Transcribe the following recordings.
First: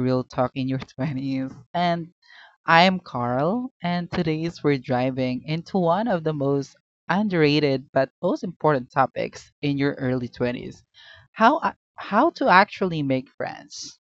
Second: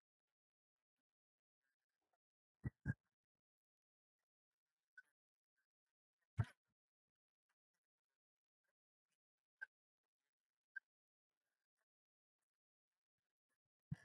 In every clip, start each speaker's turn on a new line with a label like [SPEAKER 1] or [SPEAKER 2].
[SPEAKER 1] Real Talk in Your 20s. And I'm Carl, and today's we're driving into one of the most underrated but most important topics in your early 20s. How to actually make friends.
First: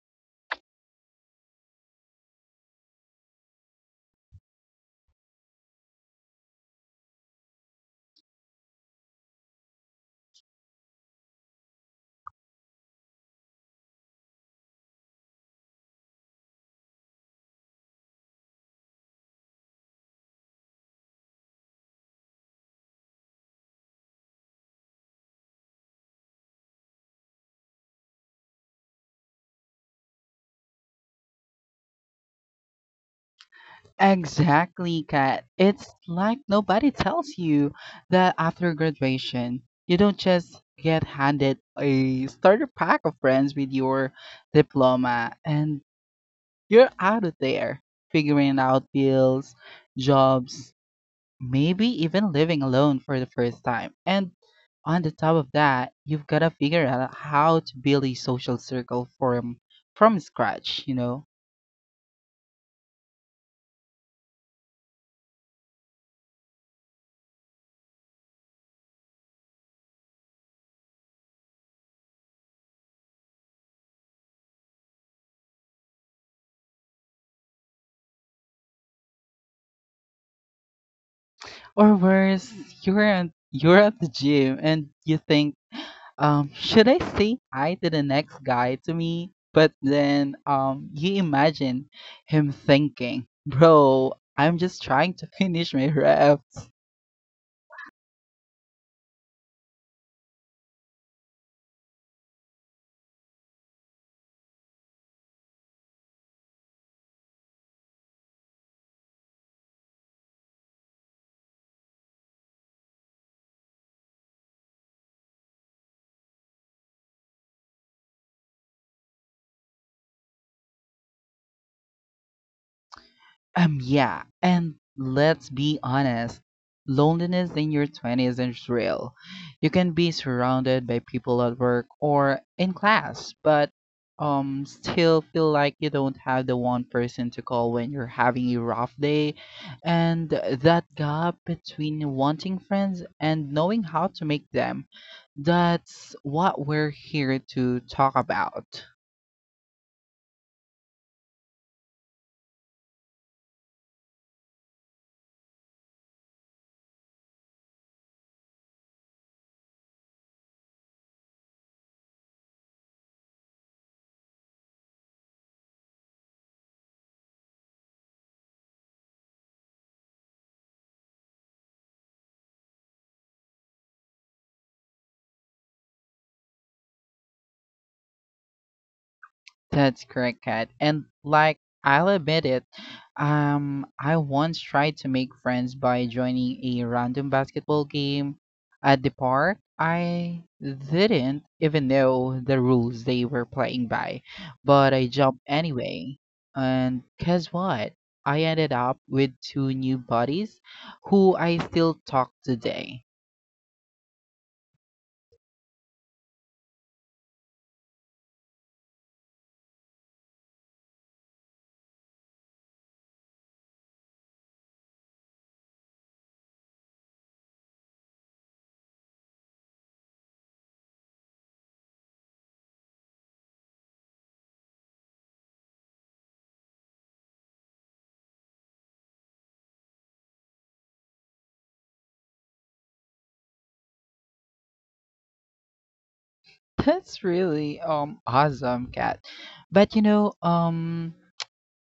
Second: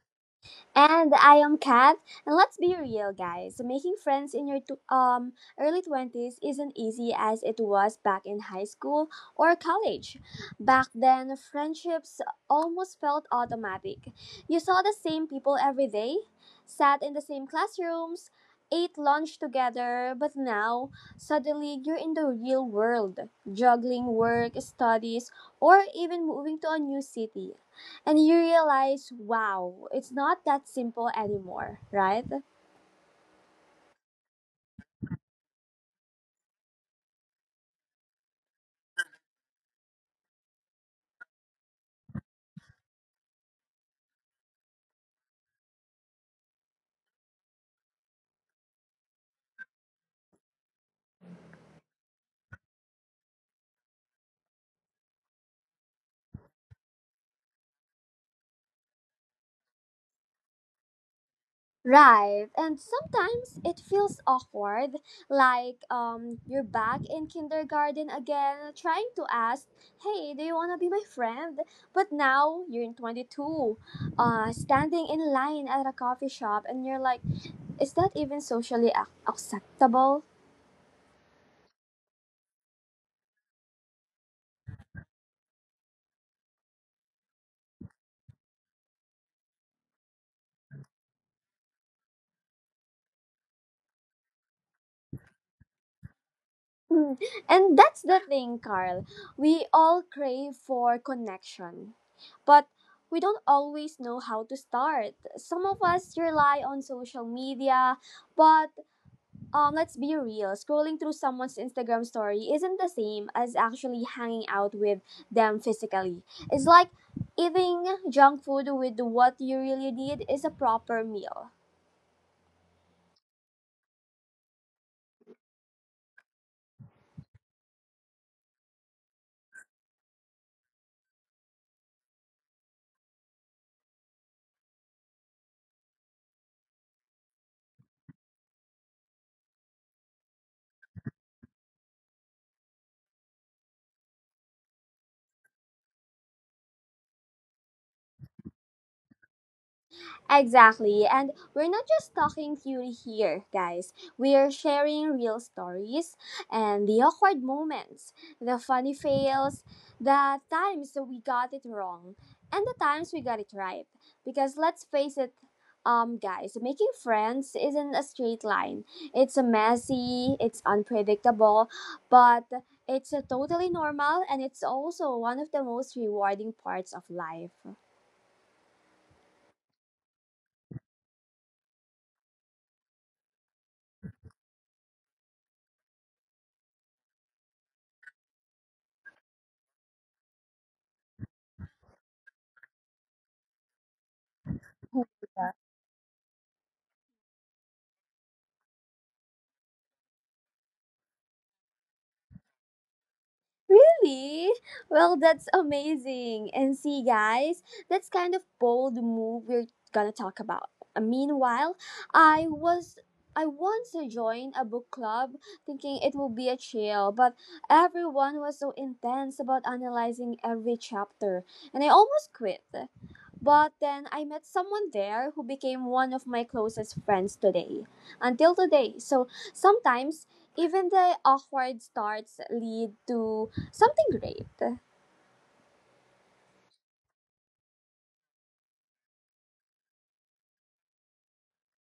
[SPEAKER 2] And I am Kat. And let's be real, guys. Making friends in your early 20s isn't easy as it was back in high school or college. Back then, friendships almost felt automatic. You saw the same people every day, sat in the same classrooms, ate lunch together, but now suddenly you're in the real world, juggling work, studies, or even moving to a new city. And you realize, wow, it's not that simple anymore, right?
[SPEAKER 1] Exactly, Kat. It's like nobody tells you that after graduation, you don't just get handed a starter pack of friends with your diploma and you're out of there figuring out bills, jobs, maybe even living alone for the first time. And on the top of that, you've got to figure out how to build a social circle from scratch, you know?
[SPEAKER 2] Right. And sometimes it feels awkward, like you're back in kindergarten again, trying to ask, hey, do you want to be my friend? But now you're in 22, standing in line at a coffee shop, and you're like, is that even socially acceptable?
[SPEAKER 1] Or worse, you're at the gym and you think, should I say hi to the next guy to me? But then you imagine him thinking, bro, I'm just trying to finish my rep.
[SPEAKER 2] Mm. And that's the thing, Carl. We all crave for connection, but we don't always know how to start. Some of us rely on social media, but let's be real. Scrolling through someone's Instagram story isn't the same as actually hanging out with them physically. It's like eating junk food with what you really need is a proper meal.
[SPEAKER 1] Yeah, and let's be honest, loneliness in your 20s is real. You can be surrounded by people at work or in class, but still feel like you don't have the one person to call when you're having a rough day, and that gap between wanting friends and knowing how to make them, that's what we're here to talk about.
[SPEAKER 2] Exactly. And we're not just talking theory here, guys. We are sharing real stories and the awkward moments, the funny fails, the times that we got it wrong, and the times we got it right. Because let's face it, guys, making friends isn't a straight line. It's a messy, it's unpredictable, but it's a totally normal and it's also one of the most rewarding parts of life.
[SPEAKER 1] That's correct, Kat. And like I'll admit it, I once tried to make friends by joining a random basketball game at the park. I didn't even know the rules they were playing by, but I jumped anyway. And guess what? I ended up with two new buddies who I still talk today.
[SPEAKER 2] Really? Well, that's amazing. And see, guys, that's kind of bold move we're gonna talk about. Meanwhile, I was I once joined a book club thinking it would be a chill, but everyone was so intense about analyzing every chapter, and I almost quit. But then I met someone there who became one of my closest friends today, until today. So sometimes even the awkward starts lead to something great.
[SPEAKER 1] That's really awesome, Kat. But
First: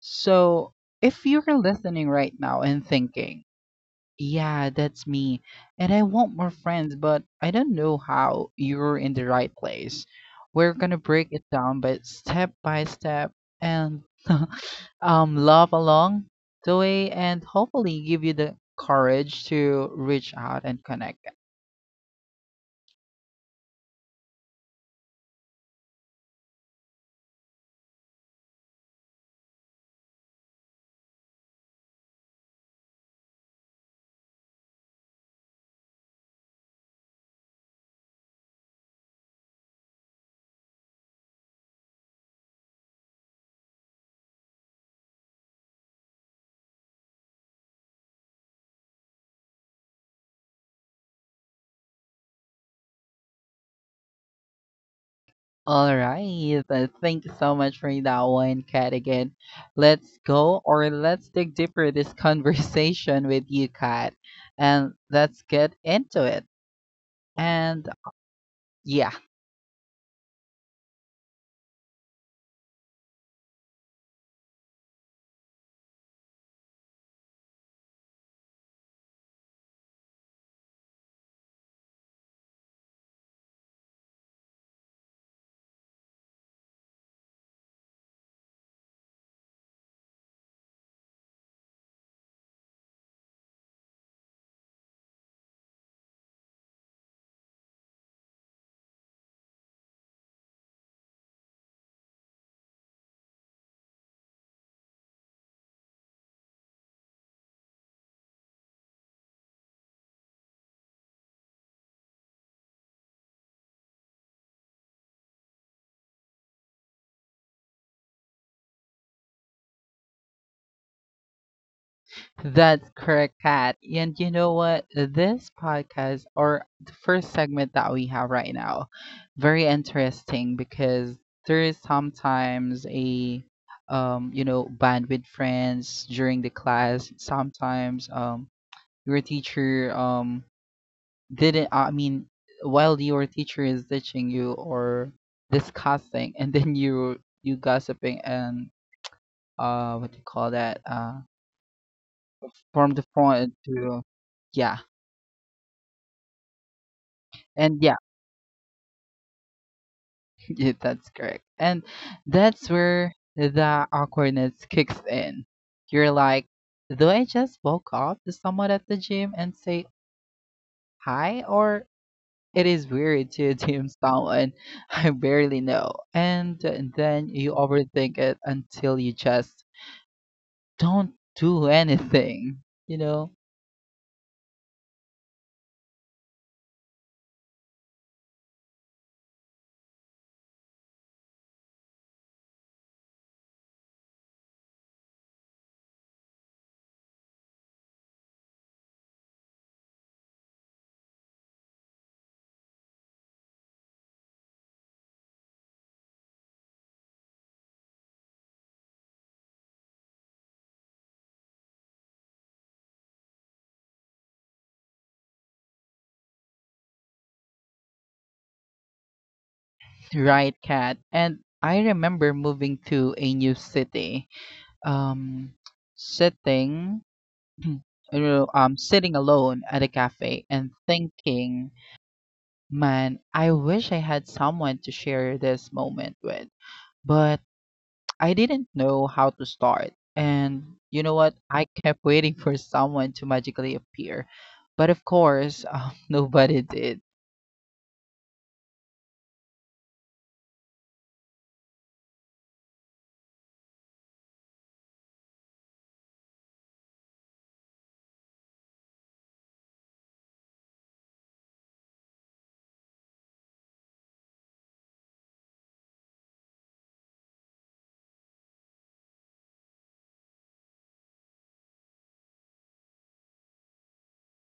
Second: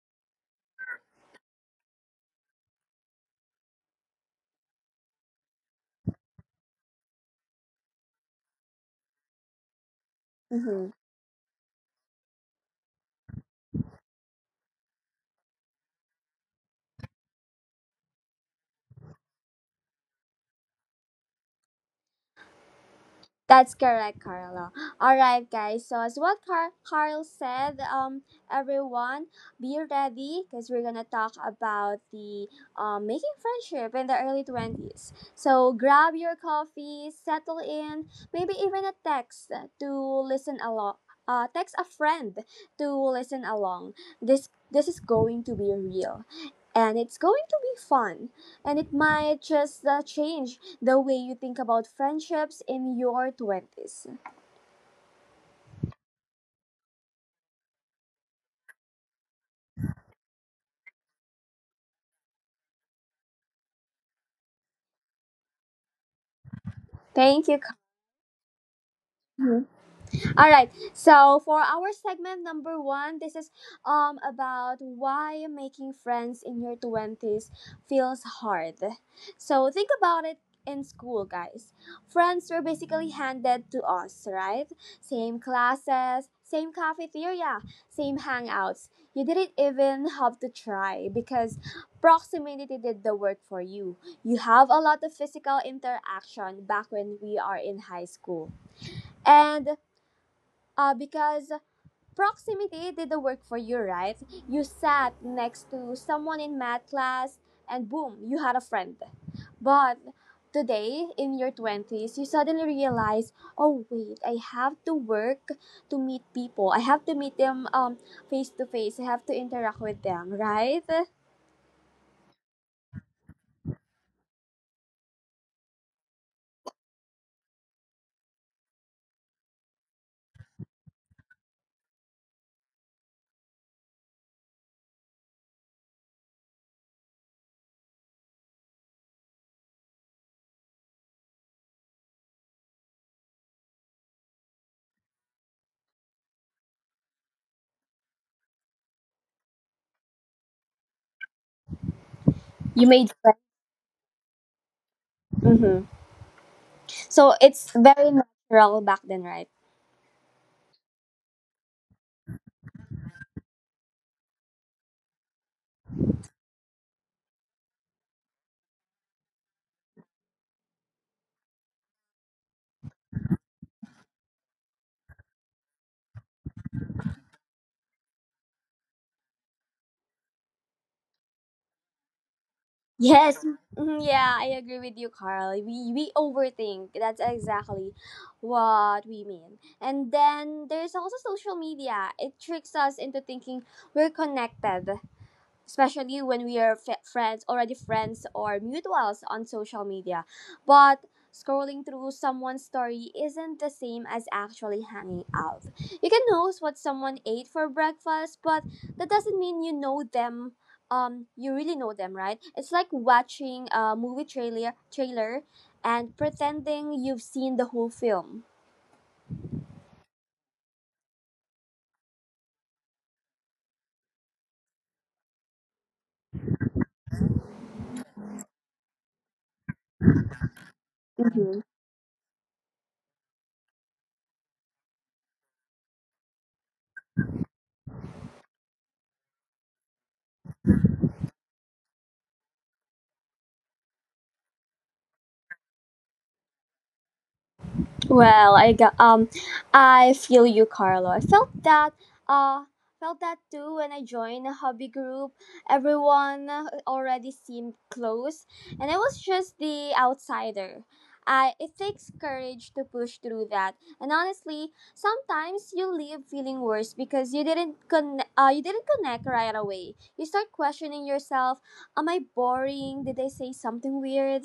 [SPEAKER 1] So, if you're listening right now and thinking, yeah, that's me, and I want more friends, but I don't know how, you're in the right place. We're
[SPEAKER 2] Mhm.
[SPEAKER 1] gonna break it down by step and love along the way, and hopefully give you the courage to reach out and connect.
[SPEAKER 2] That's correct, Carla. All right, guys. So as what Carl said, everyone be ready because we're gonna talk about the making friendship in the early 20s. So grab your coffee, settle in, maybe even a text to listen along. Text a friend to listen along. This is going to be real, and it's going to be fun and it might just change the way you think about friendships in your 20s.
[SPEAKER 1] All right. Thank you so much for that one, Kat. Again, let's go, or let's dig deeper this conversation with you, Kat, and let's get into it.
[SPEAKER 2] Thank you.
[SPEAKER 1] And yeah,
[SPEAKER 2] Carmen. All right. So for our segment number one, this is about why making friends in your twenties feels hard. So think about it in school, guys. Friends were basically handed to us, right? Same classes, same cafeteria, same hangouts. You didn't even have to try because proximity did the work for you. You have a lot of physical interaction back when we are in high school. And because proximity did the work for you, right? You sat next to someone in math class and boom, you had a friend. But today, in your 20s, you suddenly realize, oh, wait, I have to work to meet people. I have to meet them face to face. I have to interact with them, right?
[SPEAKER 1] that's correct, Kat. And you know what? This podcast, or the first segment that we have right now, very interesting because there is sometimes a, you know, band with friends during the class. Sometimes your teacher didn't I mean while your teacher is teaching you or discussing, and then you gossiping and what do you call that,
[SPEAKER 2] You
[SPEAKER 1] from the
[SPEAKER 2] made friends.
[SPEAKER 1] front to yeah,
[SPEAKER 2] Mm-hmm. So it's
[SPEAKER 1] and yeah,
[SPEAKER 2] very natural back then, right?
[SPEAKER 1] yeah, that's correct. And that's where the awkwardness kicks in. You're like, do I just walk up to someone at the gym and say hi? Or it is weird to assume someone I barely know, and then you overthink it until you just don't do anything, you know?
[SPEAKER 2] Yes. Mhm. Yeah, I agree with you, Carl. We overthink. That's exactly what we mean. And then there's also social media. It tricks us into thinking we're connected, especially when we are f- friends already friends or mutuals on social media, but scrolling through someone's story isn't the same as actually hanging out. You can know what someone ate for breakfast, but that doesn't mean you know them, you really know them, right? It's like watching a movie trailer and pretending you've seen the whole film.
[SPEAKER 1] Right, Kat. And I remember moving to a new city, um, sitting, you sitting alone at a cafe and
[SPEAKER 2] Mhm.
[SPEAKER 1] thinking, man, I wish I had someone to share this moment with. But I didn't know how to start. And you know what? I kept waiting for someone to magically appear. But of course, nobody did.
[SPEAKER 2] Well, I got I feel you, Carlo. I uh felt that too when I joined a hobby group. Everyone already seemed close, and I was just the outsider. I it takes courage to push through that, and honestly, sometimes you leave feeling worse because you didn't you didn't connect right away. You start questioning yourself: am I boring? Did I say something weird?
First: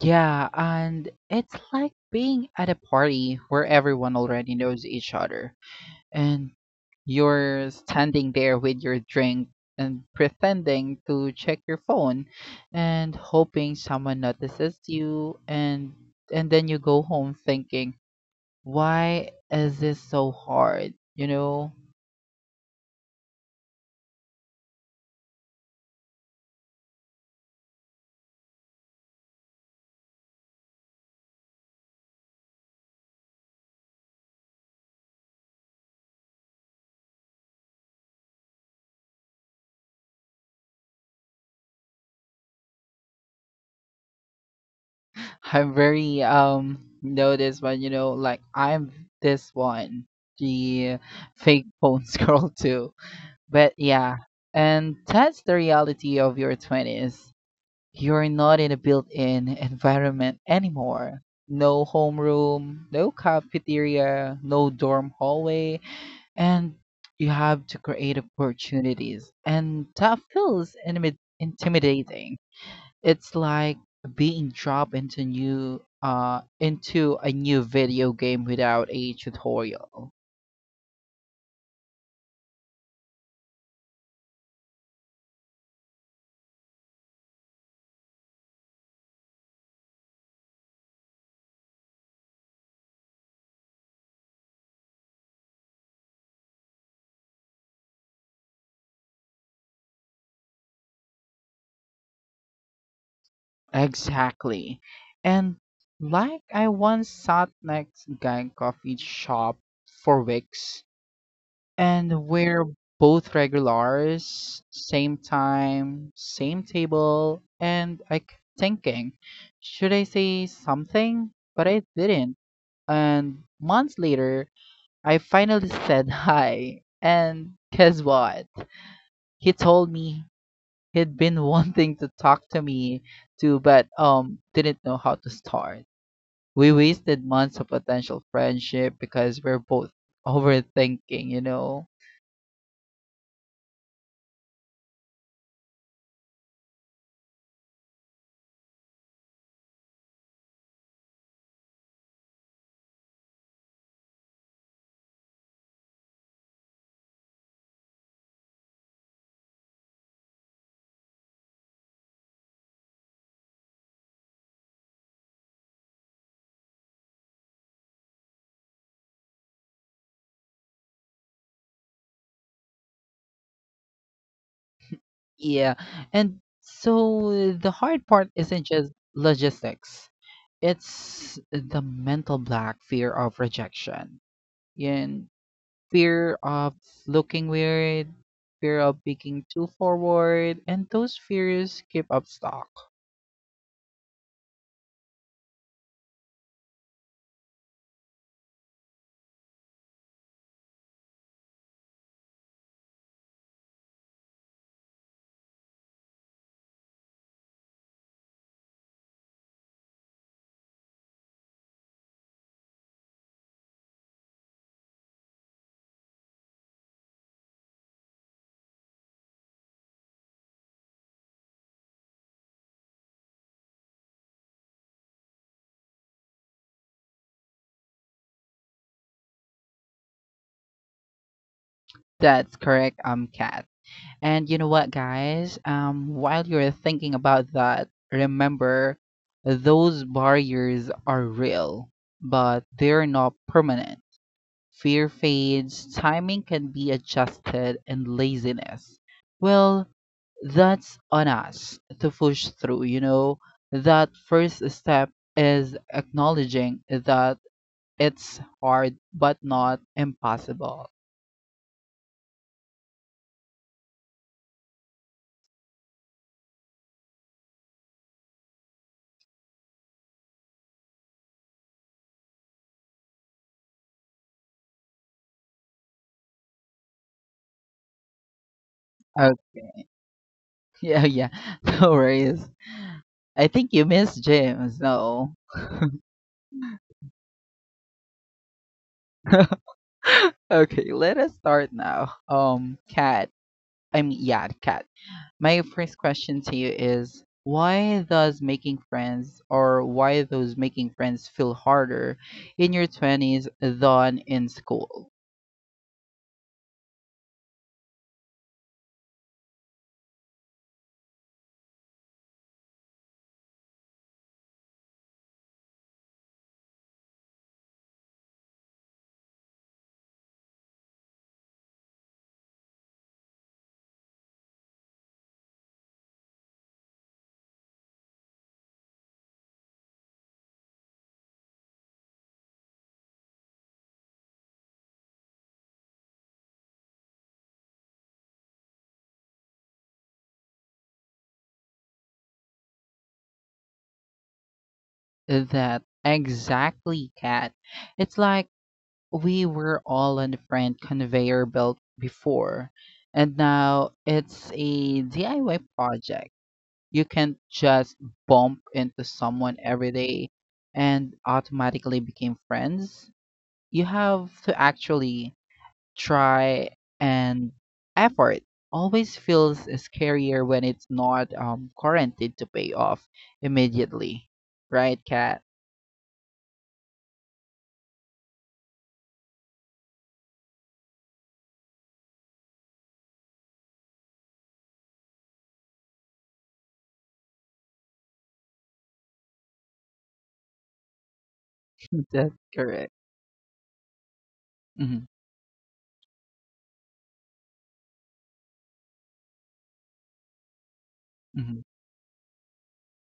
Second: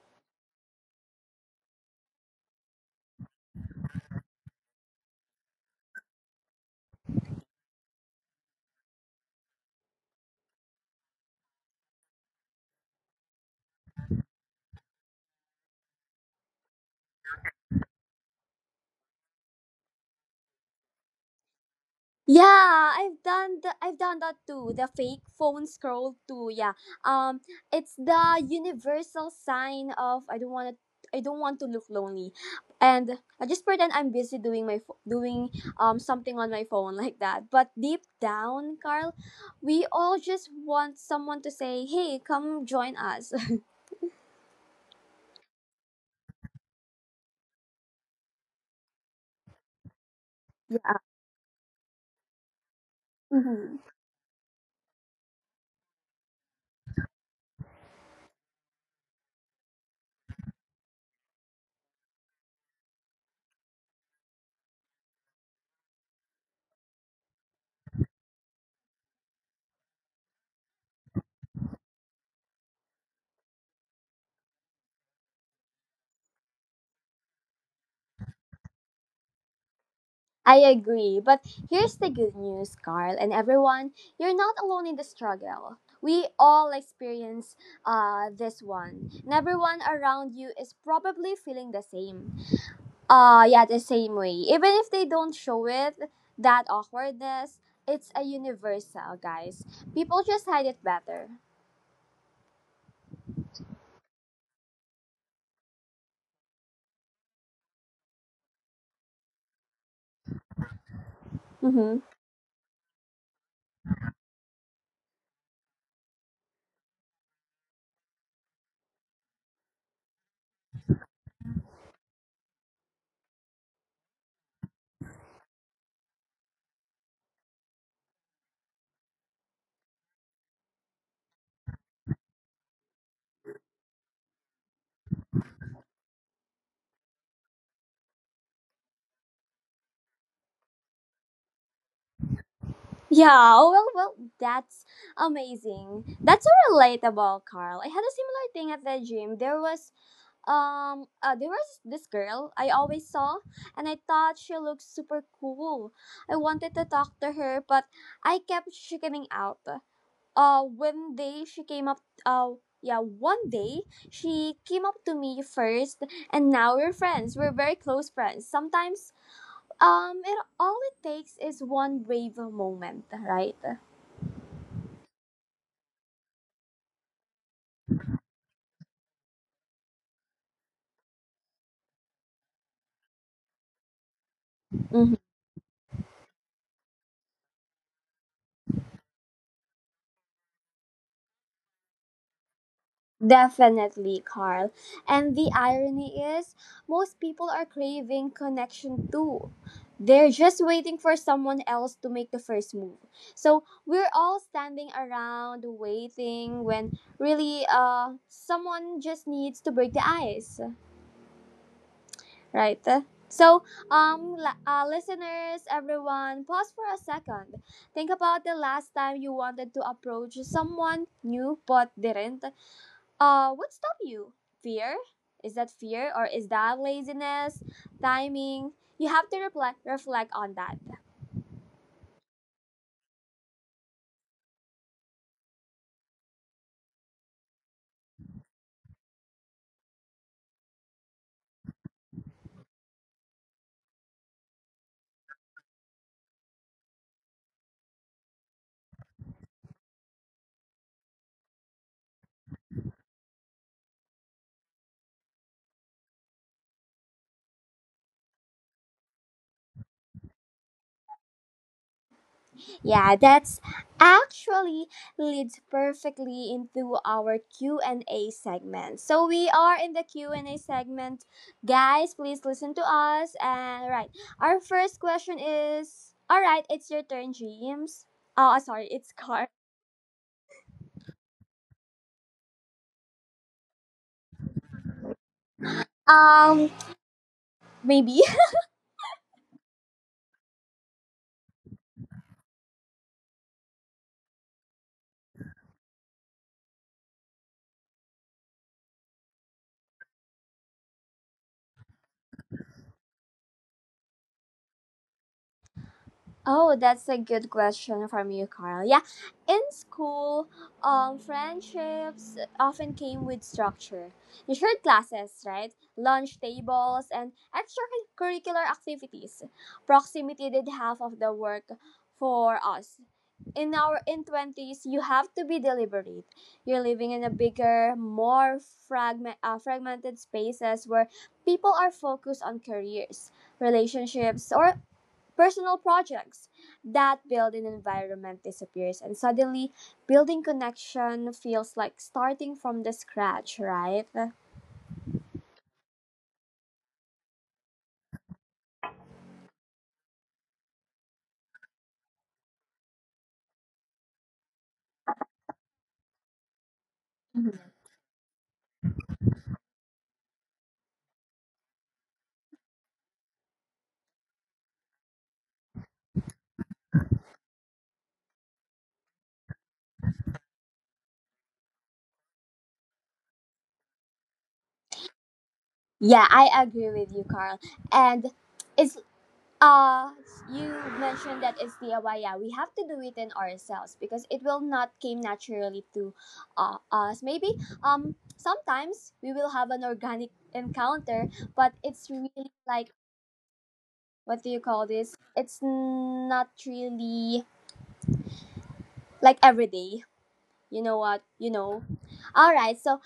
[SPEAKER 1] Yeah, and it's like being at a party where everyone already knows each other, and you're standing there with your drink and pretending to check your phone and hoping someone notices you, and then you go home thinking, why is this so hard, you know?
[SPEAKER 2] Yeah, I've done that too. The fake phone scroll too. Yeah. Um it's the universal sign of I don't want to look lonely. And I just pretend I'm busy doing something on my phone like that. But deep down, Carl, we all just want someone to say, "Hey, come join us."
[SPEAKER 1] I'm very noticed, when you know like I'm this one,
[SPEAKER 2] Yeah.
[SPEAKER 1] the fake phone girl too. But
[SPEAKER 2] Mhm.
[SPEAKER 1] yeah, and that's the reality of your 20s. You're not in a built-in environment anymore. No homeroom, no cafeteria, no dorm hallway, and you have to create opportunities. And that feels intimidating. It's like being dropped into new into a new video game without a tutorial.
[SPEAKER 2] I agree. But here's the good news, Carl and everyone. You're not alone in the struggle. We all experience this one. And everyone around you is probably feeling the same. Yeah, the same way. Even if they don't show it, that awkwardness, it's a universal, guys. People just hide it better.
[SPEAKER 1] Exactly. And like I once sat next guy coffee shop for weeks,
[SPEAKER 2] Mm-hmm.
[SPEAKER 1] and we're both regulars, same time, same table, and I kept thinking, should I say something? But I didn't. And months later, I finally said hi. And guess what? He told me he'd been wanting to talk to me too, but didn't know how to start. We wasted months of potential friendship because we're both overthinking, you know.
[SPEAKER 2] Yeah, well, well, that's amazing. That's so relatable, Carl. I had a similar thing at the gym. There was this girl I always saw and I thought she looked super cool. I wanted to talk to her but I kept chickening out. One day she came up uh yeah, one day she came up to me first and now we're friends. We're very close friends. Sometimes it all it takes is one brave moment, right?
[SPEAKER 1] Yeah. And so the hard part isn't just logistics, it's the mental block, fear of rejection,
[SPEAKER 2] Mm-hmm.
[SPEAKER 1] and fear of looking weird, fear of being too forward, and those fears keep up stock.
[SPEAKER 2] Definitely, Carl. And the irony is, most people are craving connection too. They're just waiting for someone else to make the first move. So we're all standing around waiting when really someone just needs to break the ice, right? So, listeners, everyone, pause for a second. Think about the last time you wanted to approach someone new but didn't. What stopped you? Fear? Is that fear or is that laziness? Timing? You have to reflect on that.
[SPEAKER 1] That's correct, Kat. And you know what, guys? While you're thinking about that, remember those barriers are real, but they're not permanent. Fear fades, timing can be adjusted, and laziness. Well, that's on us to push through, you know. That first step is acknowledging that it's hard but not impossible.
[SPEAKER 2] Yeah, that's actually leads perfectly into our Q&A segment. So we are in the Q&A segment. Guys, please listen to us and right. Our first question is all right, it's your turn, James. Oh, sorry, it's Car.
[SPEAKER 1] Okay. Yeah, yeah. No worries. I think you missed James. No.
[SPEAKER 2] Um, maybe.
[SPEAKER 1] Okay, let us start now. Yeah, Cat. My first question to you is, why those making friends feel harder in your 20s than in school?
[SPEAKER 2] Oh, that's a good question from you, Carl. Yeah, in school, friendships often came with structure. You shared classes, right? Lunch tables and extracurricular activities. Proximity did half of the work for us. In our in twenties, you have to be deliberate. You're living in a bigger, more fragmented spaces where people are focused on careers, relationships, or personal projects. That build an environment disappears and suddenly building connection feels like starting from the scratch, right?
[SPEAKER 1] That exactly, Kat. It's like we were all on the friend conveyor belt before, and now it's a DIY project. You can't
[SPEAKER 2] Mhm.
[SPEAKER 1] just bump into someone every day and automatically become friends. You have to actually try, and effort always feels scarier when it's not guaranteed to pay off immediately. Right, Kat?
[SPEAKER 2] Yeah, I agree with you, Carl. And it's uh you mentioned that it's DIY. Yeah, we have to do it in ourselves because it will not came naturally to us. Maybe sometimes we will have an organic encounter, but it's really
[SPEAKER 1] That's
[SPEAKER 2] like
[SPEAKER 1] correct.
[SPEAKER 2] what do you call
[SPEAKER 1] Hmm.
[SPEAKER 2] this? It's not really like every day. You know what? You
[SPEAKER 1] Hmm.
[SPEAKER 2] know. All right. So,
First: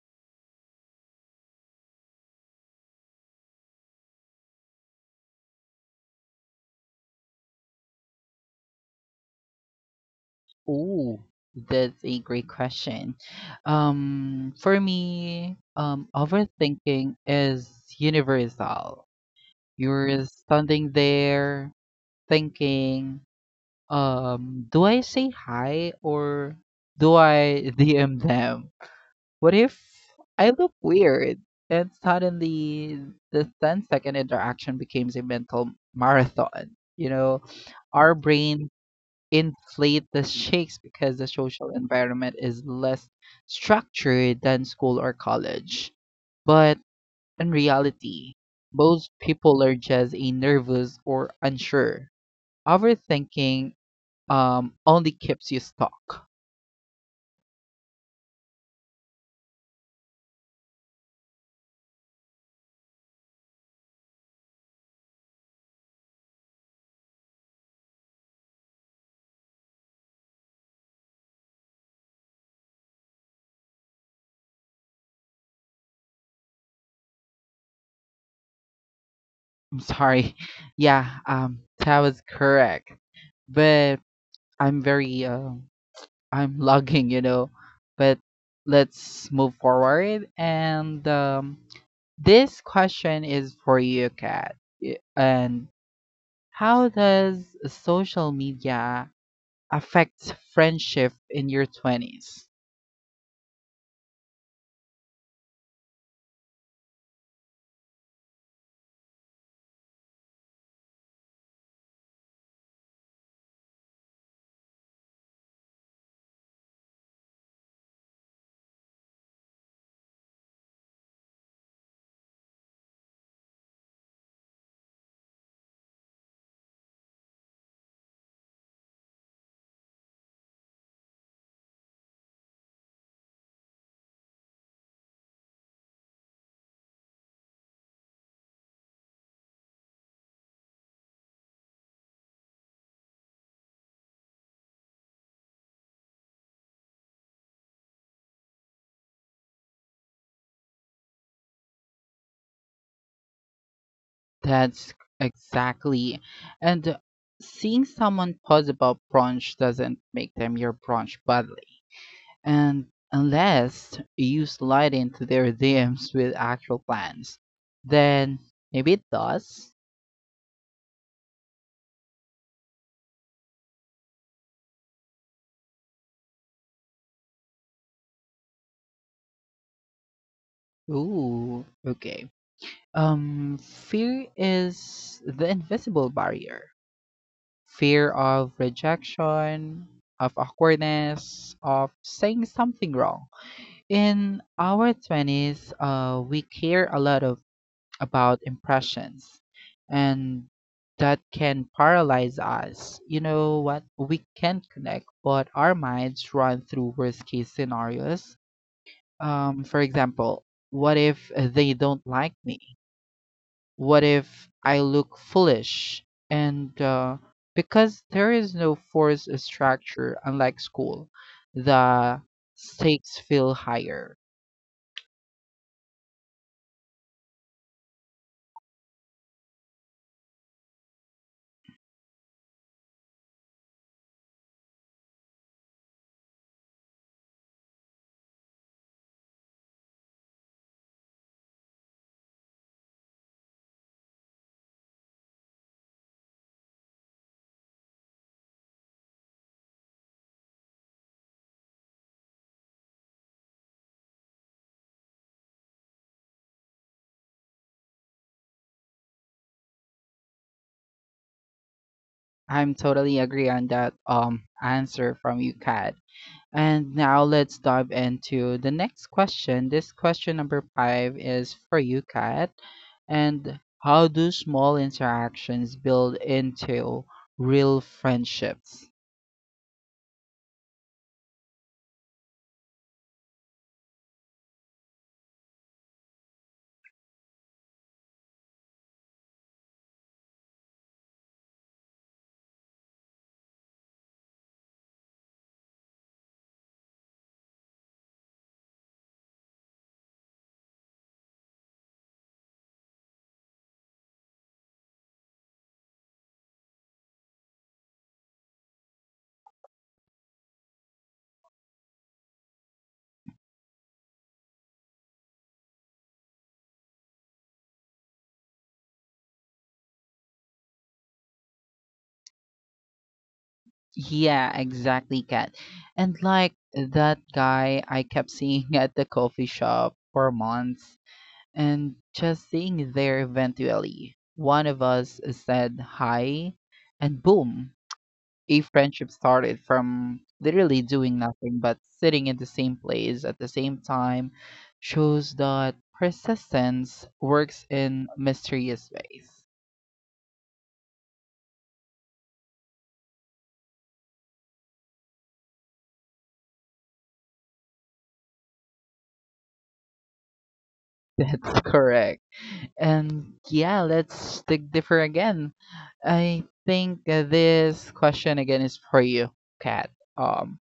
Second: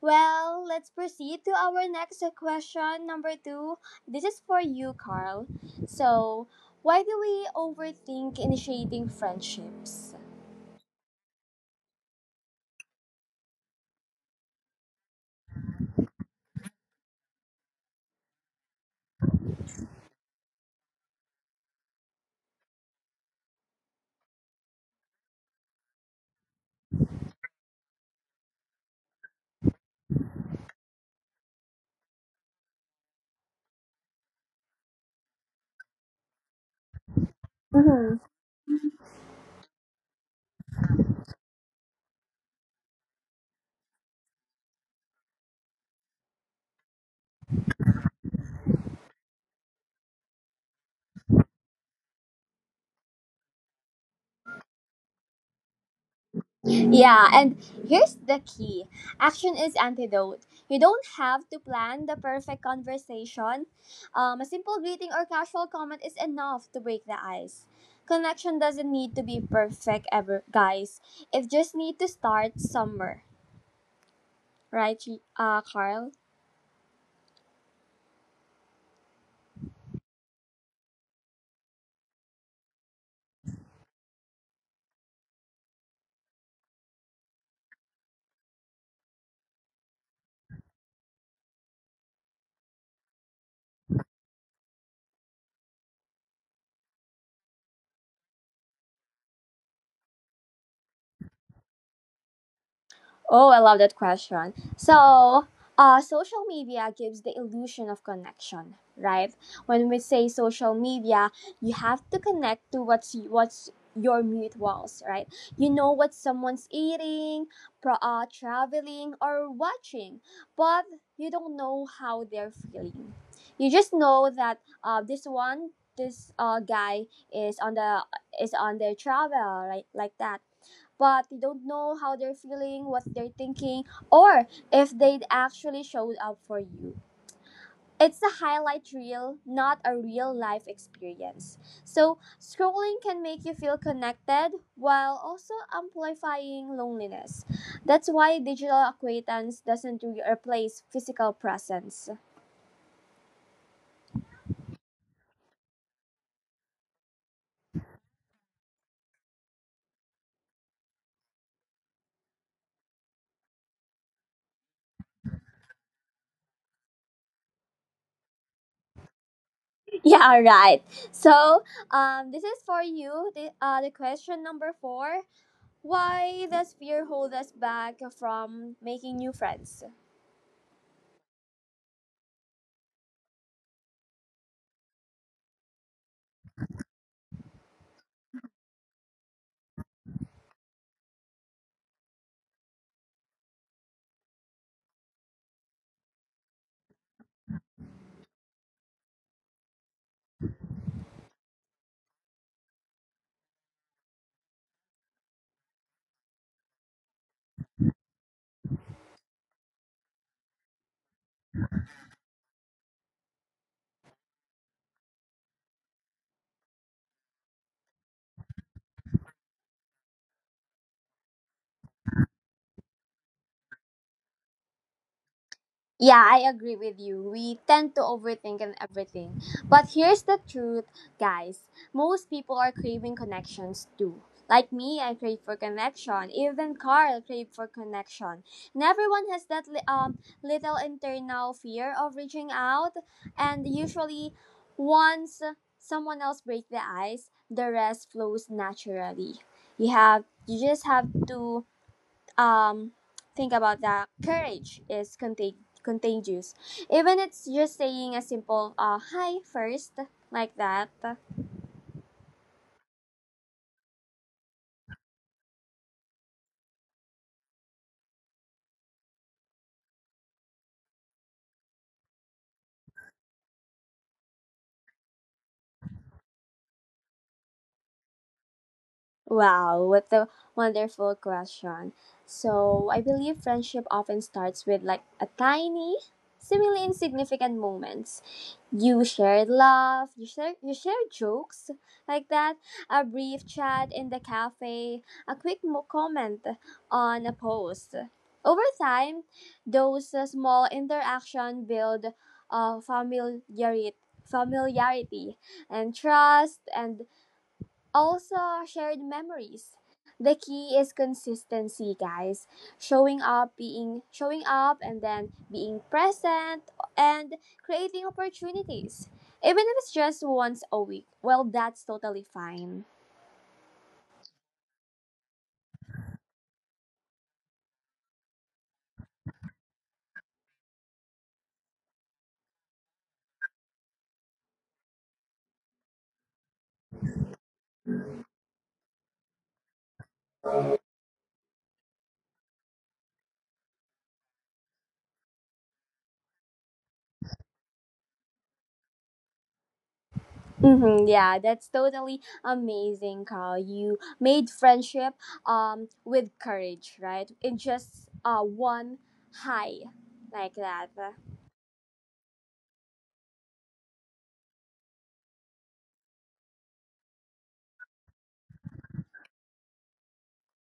[SPEAKER 2] well, let's proceed to our next question, number two. This is for you, Carl. So, why do we overthink initiating friendships?
[SPEAKER 1] Ooh, that's a great question. For me, overthinking is universal. You're standing there thinking, do I say hi or do I DM them? What if I look weird? And suddenly the ten-second interaction becomes a mental marathon. You know, our
[SPEAKER 2] Mm-hmm.
[SPEAKER 1] brain inflate the shakes because the social environment is less structured than school or college. But in reality, most people are just a nervous or unsure. Overthinking only keeps you stuck.
[SPEAKER 2] Yeah, and here's the key action is antidote. You don't have to plan the perfect conversation. A simple greeting or casual comment is enough to break the ice. Connection doesn't need to be perfect ever, guys. It just need to start somewhere, right, Carl?
[SPEAKER 1] I'm sorry. Yeah, that was correct. But I'm I'm logging, you know. But let's move forward. And this question is for you, Kat. Y- And How does social media affects friendship in your twenties?
[SPEAKER 2] Oh, I love that question. So, social media gives the illusion of connection, right? When we say social media, you have to connect to what's your mutuals, right? You know what someone's eating, traveling, or watching, but you don't know how they're feeling. You just know that this one, this guy is on the is on their travel, right? Like that but they don't know how they're feeling, what they're thinking, or if they actually showed up for you. It's a highlight reel, not a real life experience. So, scrolling can make you feel connected while also amplifying loneliness. That's why digital acquaintance doesn't replace physical presence.
[SPEAKER 1] That's exactly. And seeing someone pause about brunch doesn't make them your brunch buddy. And unless you slide into their DMs with actual plans, then maybe it does.
[SPEAKER 2] Yeah, right. So, this is for you. The question number four. Why does fear hold us back from making new friends?
[SPEAKER 1] Ooh, okay. Fear is the invisible barrier. Fear of rejection, of awkwardness, of saying something wrong. In our 20s, we care a lot of about impressions, and that can paralyze us. You know what? We can connect, but our minds run through worst case scenarios. For example, what if they don't like me? What if I look foolish? And because there is no forced structure, unlike school, the stakes feel higher.
[SPEAKER 2] Yeah, I agree with you. We tend to overthink and everything. But here's the truth, guys. Most people are craving connections too. Like me, I crave for connection. Even Carl craved for connection. And everyone has that little internal fear of reaching out. And usually, once someone else breaks the ice, the rest flows naturally. You just have to um think about that courage is contagious, even it's just saying a simple hi first, like that.
[SPEAKER 1] I'm totally agree on that answer from you, Kat. And now let's dive into the next question. This question number five is for you, Kat. And how do small interactions build into real friendships?
[SPEAKER 2] Wow, what a wonderful question. So, I believe friendship often starts with like a tiny, seemingly insignificant moments. You share jokes like that, a brief chat in the cafe, a quick comment on a post. Over time, those small interaction build familiarity, familiarity and trust and also, shared memories. The key is consistency, guys. Showing up, and then being present and creating opportunities. Even if it's just once a week. Well, that's totally fine.
[SPEAKER 1] Yeah, exactly, Kat. And like that guy I kept seeing at the coffee shop for months, and just seeing there eventually. One of us said hi, and boom, a friendship started from literally doing nothing but sitting in the same place at the same time shows that persistence works in mysterious ways.
[SPEAKER 2] Mm-hmm, yeah, that's totally amazing, Carl. You made friendship with courage, right? In just one high like that.
[SPEAKER 1] That's correct. And yeah, let's dig deeper again. I think this question again is for you, Kat. Um,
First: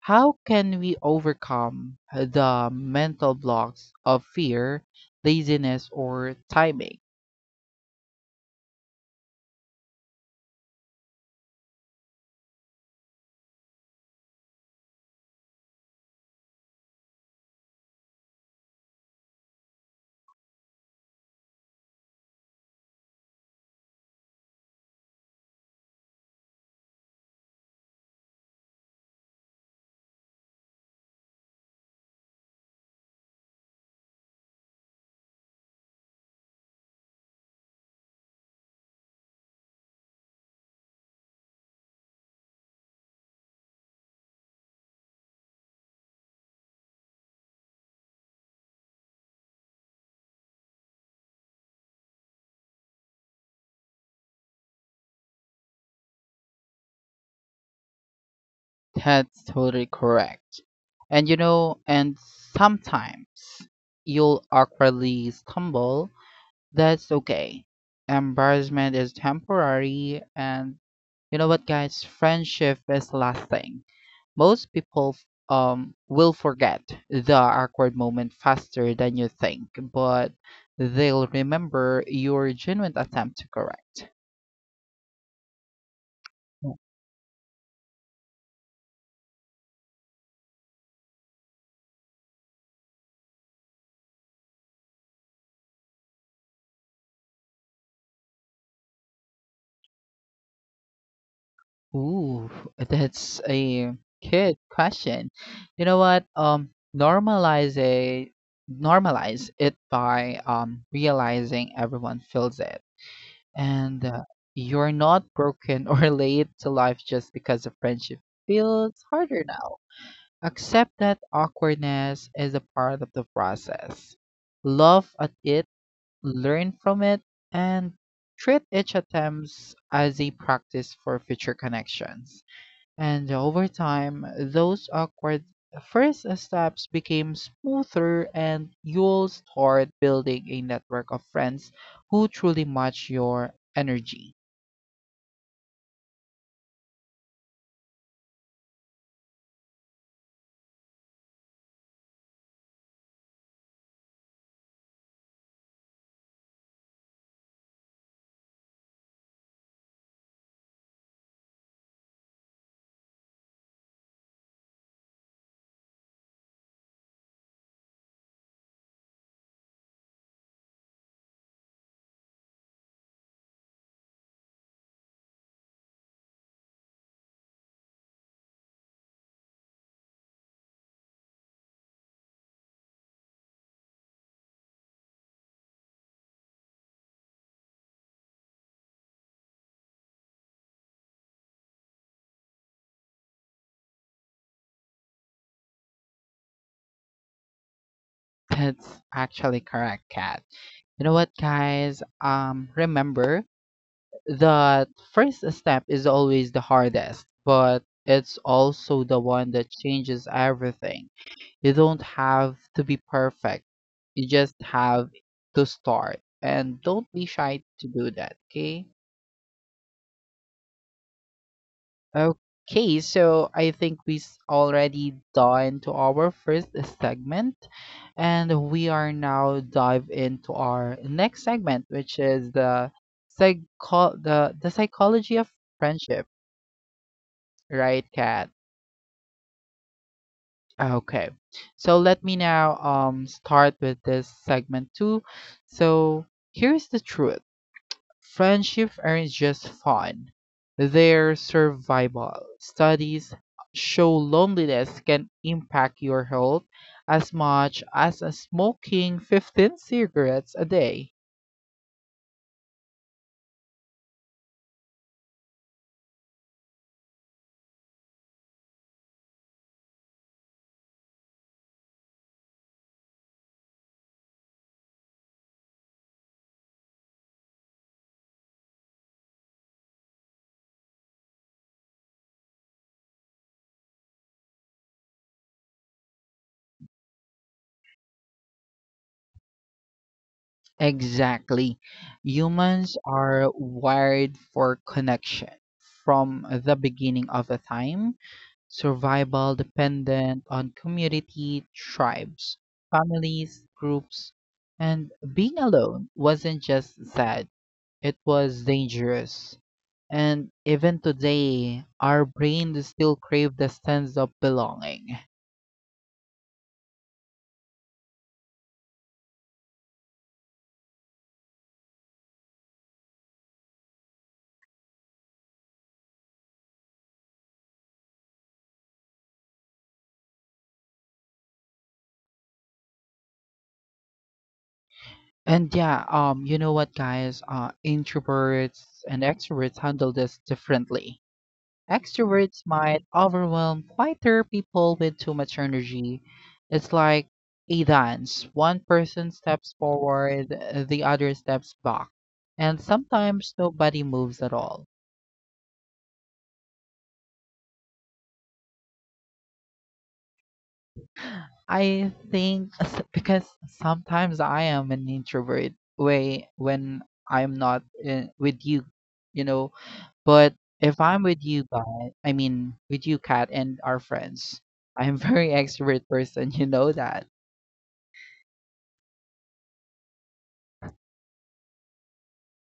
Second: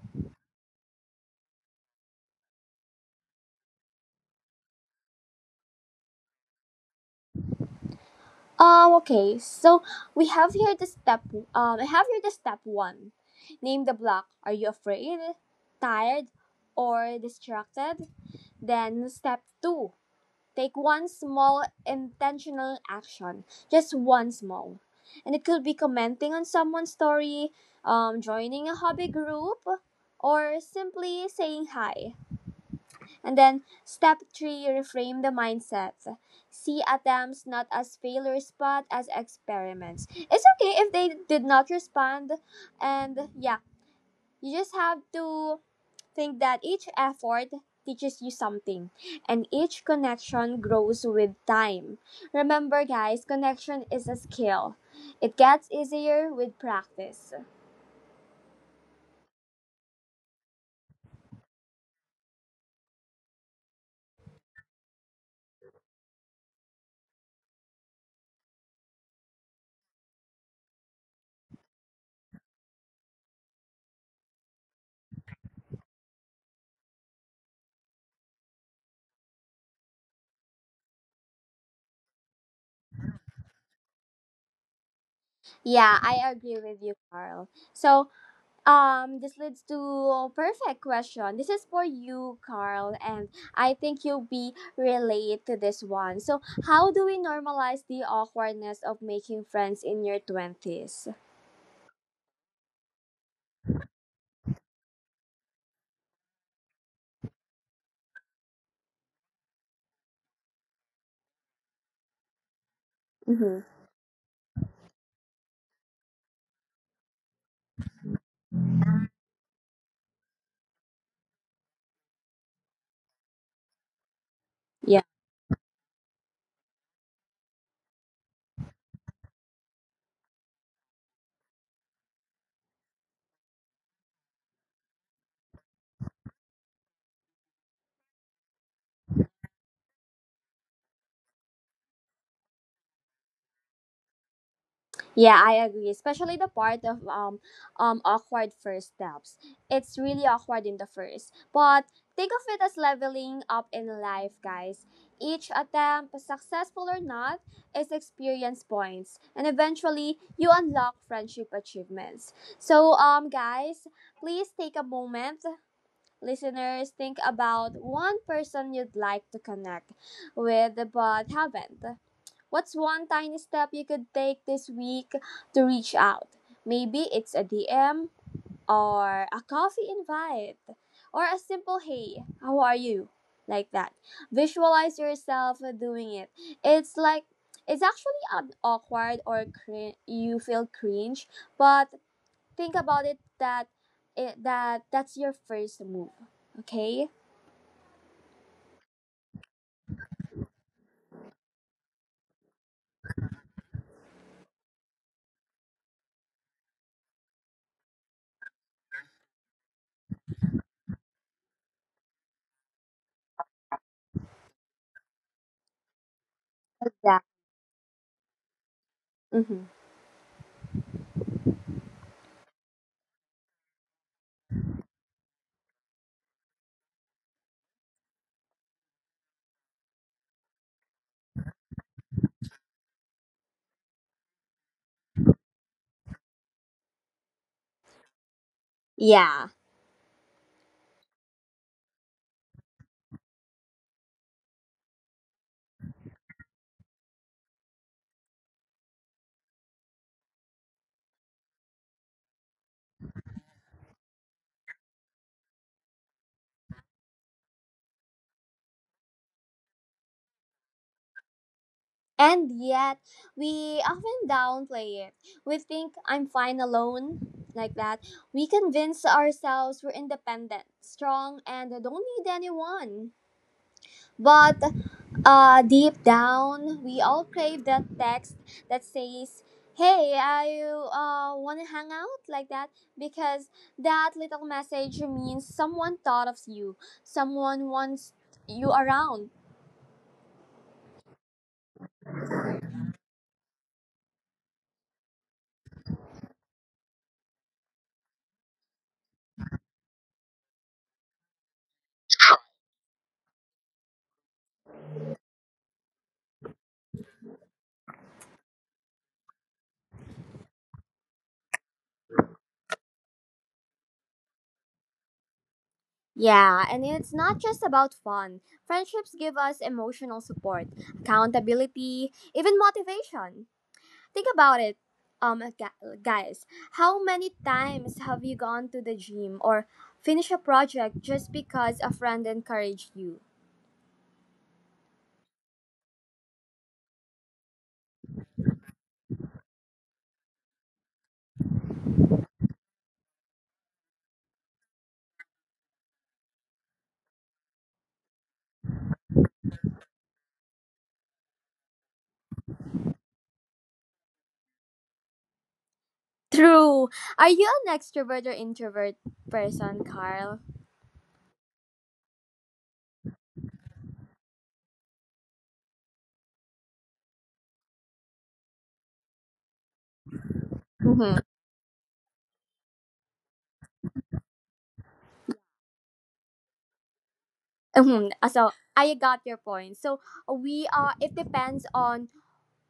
[SPEAKER 1] how can we overcome the mental blocks of fear, laziness, or timing?
[SPEAKER 2] Okay. So we have here the step. I have here the step one. Name the block. Are you afraid, tired, or distracted? Then step two. Take one small intentional action. Just one small, and it could be commenting on someone's story, joining a hobby group, or simply saying hi. And then step three, reframe the mindset. See attempts not as failures but as experiments. It's okay if they did not respond. And yeah, you just have to think that each effort teaches you something and each connection grows with time. Remember, guys, connection is a skill. It gets easier with practice.
[SPEAKER 1] That's totally correct. And you know, and sometimes you'll awkwardly stumble. That's okay. Embarrassment is temporary, and you know what, guys? Friendship is lasting. Most people will forget the awkward moment faster than you think, but they'll remember your genuine attempt to correct.
[SPEAKER 2] Yeah, I agree
[SPEAKER 1] Yeah.
[SPEAKER 2] with you, Carl. So this leads to a perfect question. This is for you, Carl, and I think you'll be relate to this one. So, how do we normalize the awkwardness of making friends in your twenties?
[SPEAKER 1] Ooh, that's a good question. You know what? Normalize a Normalize it by realizing everyone feels it,
[SPEAKER 2] Mm-hmm.
[SPEAKER 1] and you're not broken or late to life just because a friendship feels harder now. Accept that awkwardness is a part of the process. Love at it, learn from it, and treat each attempts as a practice for future connections. And over time, those awkward first steps became smoother, and you'll start building a network of friends who truly match your energy.
[SPEAKER 2] Yeah, I agree. Especially the part of awkward first steps. It's really awkward in the first. But think of it as leveling up in life, guys. Each attempt, successful or not, is experience points. And eventually you unlock friendship achievements. So guys, please take a moment, listeners, think about one person you'd like to connect with but haven't. What's one tiny step you could take this week to reach out? Maybe it's a DM or a coffee invite or a simple hey, how are you? Like that. Visualize yourself doing it. It's like it's actually an awkward or you feel cringe, but think about it that that's your first move, okay?
[SPEAKER 1] That's actually correct, Kat. You know what, guys? Remember that first step is always the hardest, but it's also the one that changes everything. You don't have to be perfect. You just have to start. And don't be
[SPEAKER 2] Exactly.
[SPEAKER 1] shy to do that, okay?
[SPEAKER 2] Hmm.
[SPEAKER 1] Okay, so I think we have already done to our first segment, and we are now dive into our next segment, which is the the psychology of friendship, right, Kat?
[SPEAKER 2] Yeah.
[SPEAKER 1] Okay. So let me now start with this segment too. So here's the truth. Friendships aren't just fun, they're survival. Studies show loneliness can impact your health as much as smoking 15 cigarettes a day.
[SPEAKER 2] And yet, we often downplay it. We think I'm fine alone, like that. We convince ourselves we're independent, strong, and don't need anyone. But deep down, we all crave that text that says, hey, I want to hang out, like that, because that little message means someone thought of you, someone wants you around.
[SPEAKER 1] Exactly. Humans are wired for connection. From the beginning of the time, survival dependent on community, tribes, families, groups, and being alone wasn't just sad. It was dangerous, and even today our brain still crave the sense of belonging.
[SPEAKER 2] Yeah, and it's not just about fun. Friendships give us emotional support, accountability, even motivation. Think about it. Guys, how many times have you gone to the gym or finished a project just because a friend encouraged you?
[SPEAKER 1] And yeah, you know what, guys? Introverts and extroverts handle this differently. Extroverts might overwhelm quieter people with too much energy. It's like a dance. One person steps forward, the other steps back, and sometimes nobody moves at all.
[SPEAKER 2] True. Are you an extrovert or introvert person, Carl?
[SPEAKER 1] Because sometimes I am an introvert way when I'm not in, with you, you know. But if
[SPEAKER 2] Mm-hmm.
[SPEAKER 1] I'm with you guys, I mean with you, Kat, and our friends, I'm very extrovert person. You know that.
[SPEAKER 2] So I got your point. So we are. It depends on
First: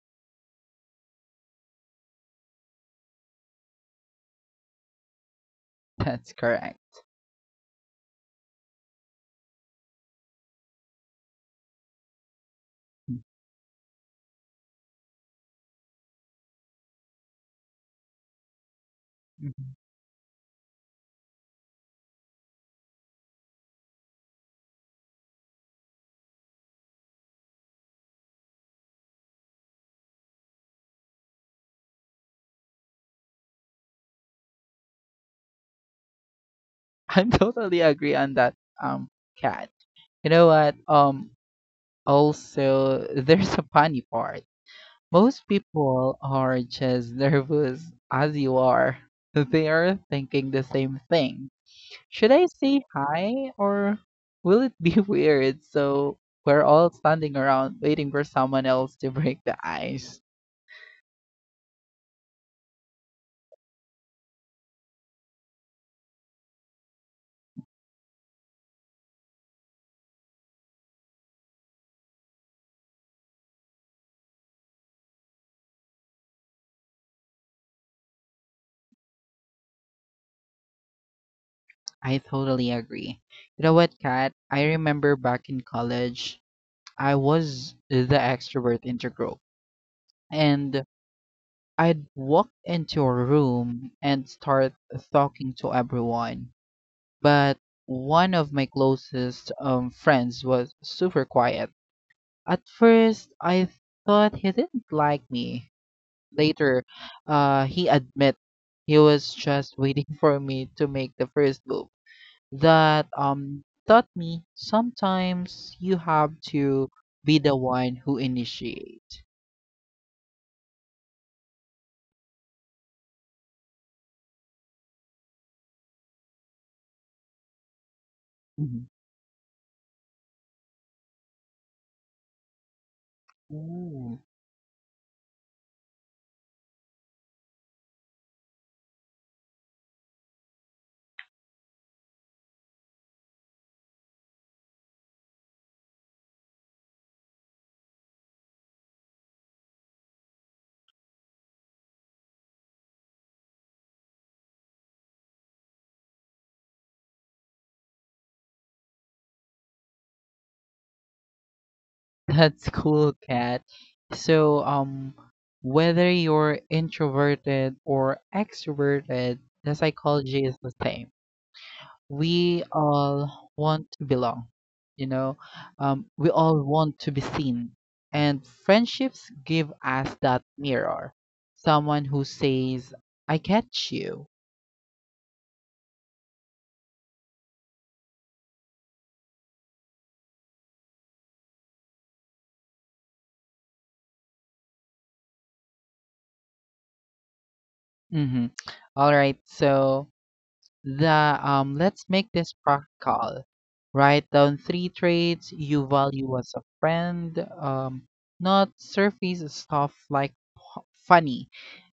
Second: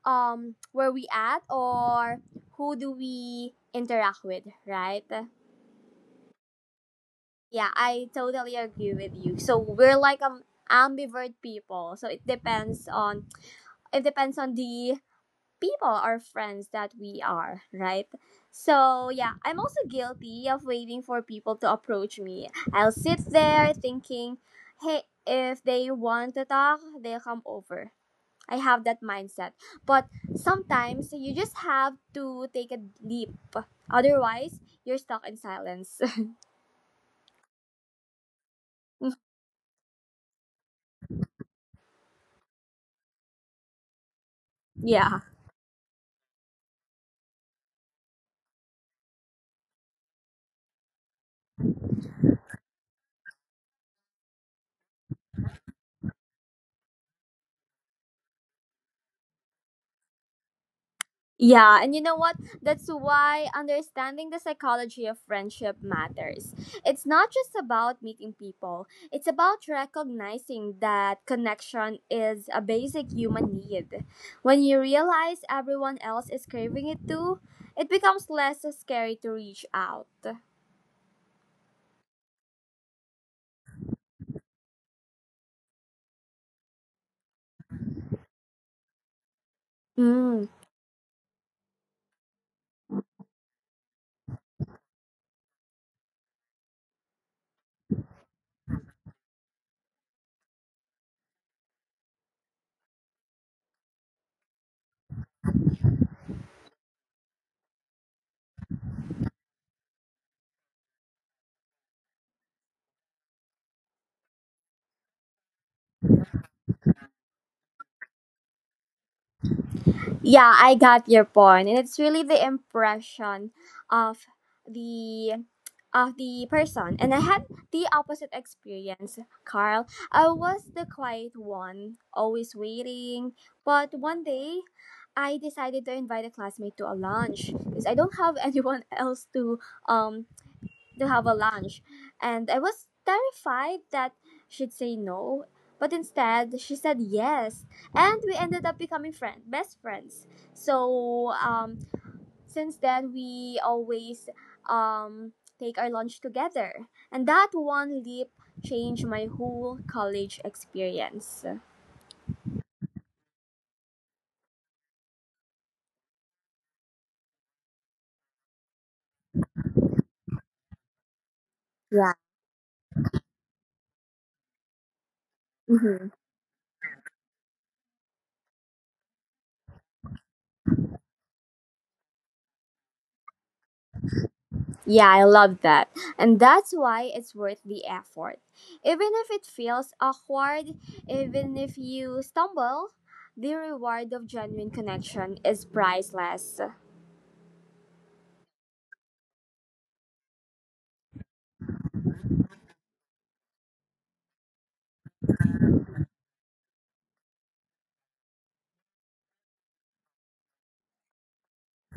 [SPEAKER 2] where we at or who do we interact with, right?
[SPEAKER 1] That's correct.
[SPEAKER 2] Yeah, I totally agree with you. So we're like ambivert people. So it depends on the people or friends that we are, right? So yeah, I'm
[SPEAKER 1] Mhm.
[SPEAKER 2] also guilty of waiting for people to approach me. I'll sit there thinking, hey, if they want to talk, they'll come over. I have that mindset. But sometimes you just have to take a leap. Otherwise, you're stuck in silence.
[SPEAKER 1] I totally agree on that, um, Kat. You know what? Also there's a funny part.
[SPEAKER 2] Yeah.
[SPEAKER 1] Most people are just nervous as you are. They are thinking the same thing. Should I say hi or will it be weird? So we're all standing around waiting for someone else to break the ice.
[SPEAKER 2] Yeah, and you know what? That's why understanding the psychology of friendship matters. It's not just about meeting people, it's about recognizing that connection is a basic human need. When you realize everyone else is craving it too, it becomes less scary to reach out.
[SPEAKER 1] I totally agree. You know what, Kat? I remember back in college, I was the extrovert in the group.
[SPEAKER 2] Mm.
[SPEAKER 1] And I'd walk into a room and start talking to everyone, but one of my closest friends was super quiet. At first, I thought he didn't like me. Later, he admit he was just waiting for me to make the first move. That taught me sometimes you have to be the one who initiate.
[SPEAKER 2] Yeah, I got your point, and it's really the impression of the of the person. And I had the opposite
[SPEAKER 1] Mhm.
[SPEAKER 2] experience, Carl. I was the quiet one, always waiting. But one day, I decided to invite a classmate to a lunch because I don't have anyone else um to have a lunch, and I was terrified that she'd say no. But instead, she said yes, and we ended up becoming best friends. So since then, we always um, take our lunch together, and that one leap changed my whole college experience.
[SPEAKER 1] That's cool, Kat. So, whether you're introverted or extroverted, the psychology is the same.
[SPEAKER 2] Yeah.
[SPEAKER 1] We all want to belong, you know,
[SPEAKER 2] Mhm.
[SPEAKER 1] we all want to be seen. And friendships give us that mirror, someone who says, I get you.
[SPEAKER 2] Yeah, I love that. And that's why it's worth the effort. Even if it feels awkward, even if you stumble, the reward of genuine connection is priceless.
[SPEAKER 1] Mm-hmm. All right, so. The Let's make this practical. Write down three traits you value as a friend, um, not surface stuff like p- funny,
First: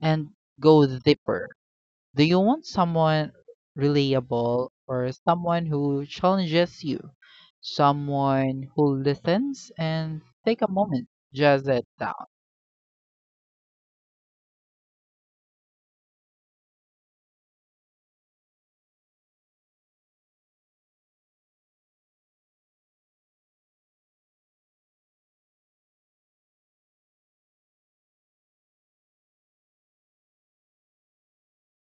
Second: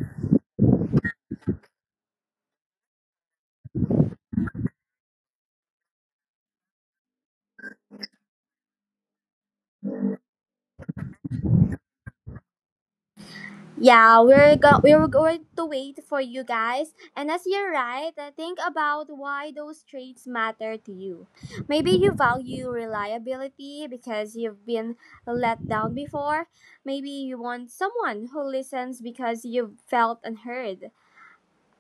[SPEAKER 1] and go deeper. Do you want someone reliable or someone who challenges you? Someone who listens and take a moment, just it down.
[SPEAKER 2] Yeah, we're going to wait for you guys. And as you write, think about why those traits matter to you. Maybe you value reliability because you've been let down before. Maybe you want someone who listens because you've felt unheard.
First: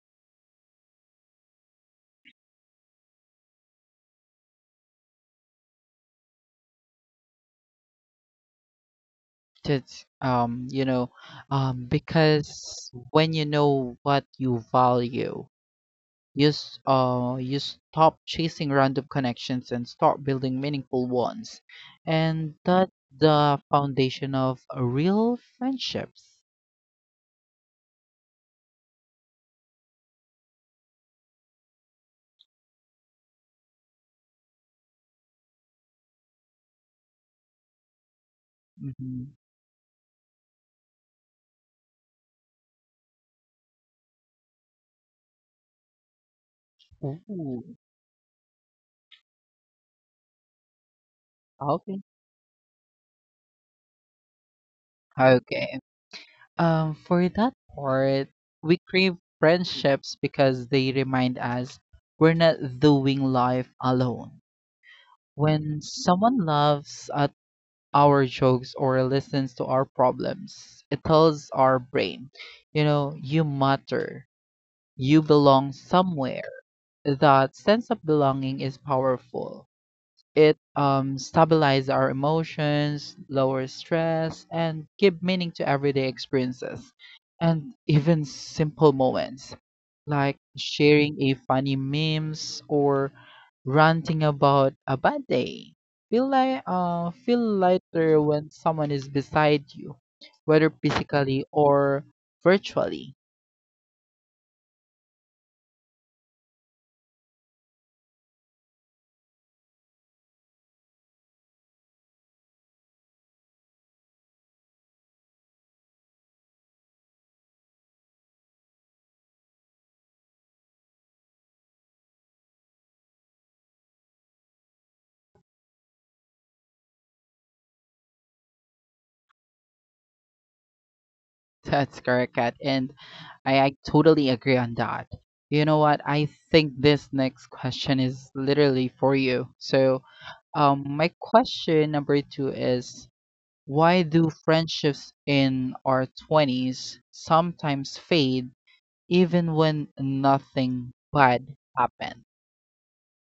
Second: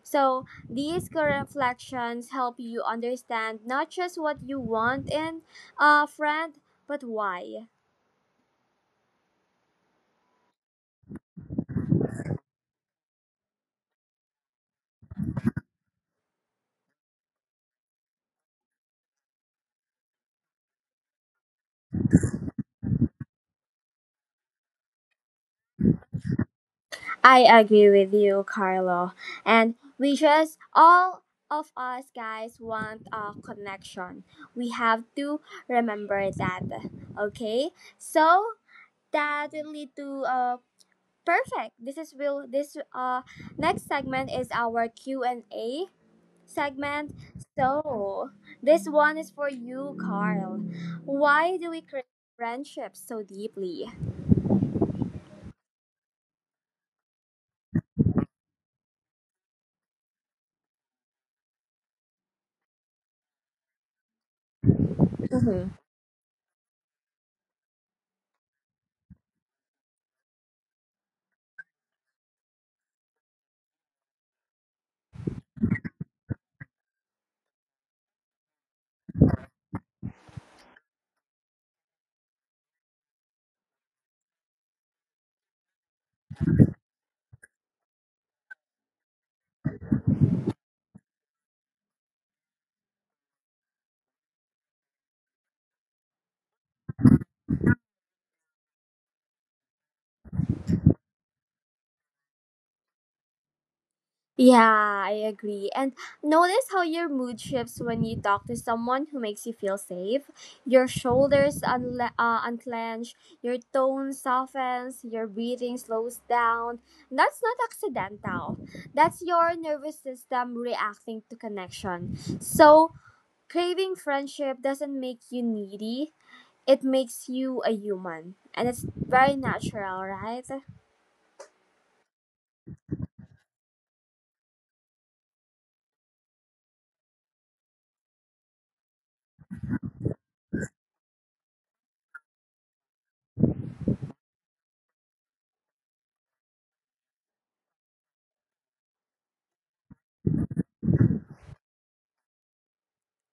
[SPEAKER 2] So, these reflections help you understand not just what you want in a friend, but why.
[SPEAKER 1] It's um, you know, because when you know what you value, you stop chasing random connections and start building meaningful ones. And that's the foundation of a real friendships.
[SPEAKER 2] I agree with you, Carlo. And we just, all of us guys, want a connection. We have to remember that. Okay? So,
[SPEAKER 1] Hmm.
[SPEAKER 2] that will lead to a perfect. This is will this next segment is our Q and A segment.
[SPEAKER 1] Ooh,
[SPEAKER 2] So, this one is for you, Carl. Why do we
[SPEAKER 1] okay.
[SPEAKER 2] crave friendships so deeply?
[SPEAKER 1] Okay. For that part, we crave friendships because they remind us we're not doing life alone.
[SPEAKER 2] Mm-hmm.
[SPEAKER 1] When someone loves a our jokes or listens to our problems. It tells our brain, you know, you matter, you belong somewhere. That sense of belonging is powerful. It stabilizes our emotions, lowers stress, and give meaning to everyday experiences and even simple moments like sharing a funny memes or ranting about a bad day. Feel like feel lighter when someone is beside you, whether physically or virtually.
[SPEAKER 2] Yeah, I agree. And notice how your mood shifts when you talk to someone who makes you feel safe. Your shoulders unclench, your tone softens, your breathing slows down. That's not accidental. That's your nervous system reacting to connection. So, craving friendship doesn't make you needy. It makes you a human, and it's very natural, right?
[SPEAKER 1] That's correct, Kat. And I totally agree on that. You know what? I think this next question is literally for you. So, my question number two is why do friendships in our 20s sometimes fade even when nothing bad happened?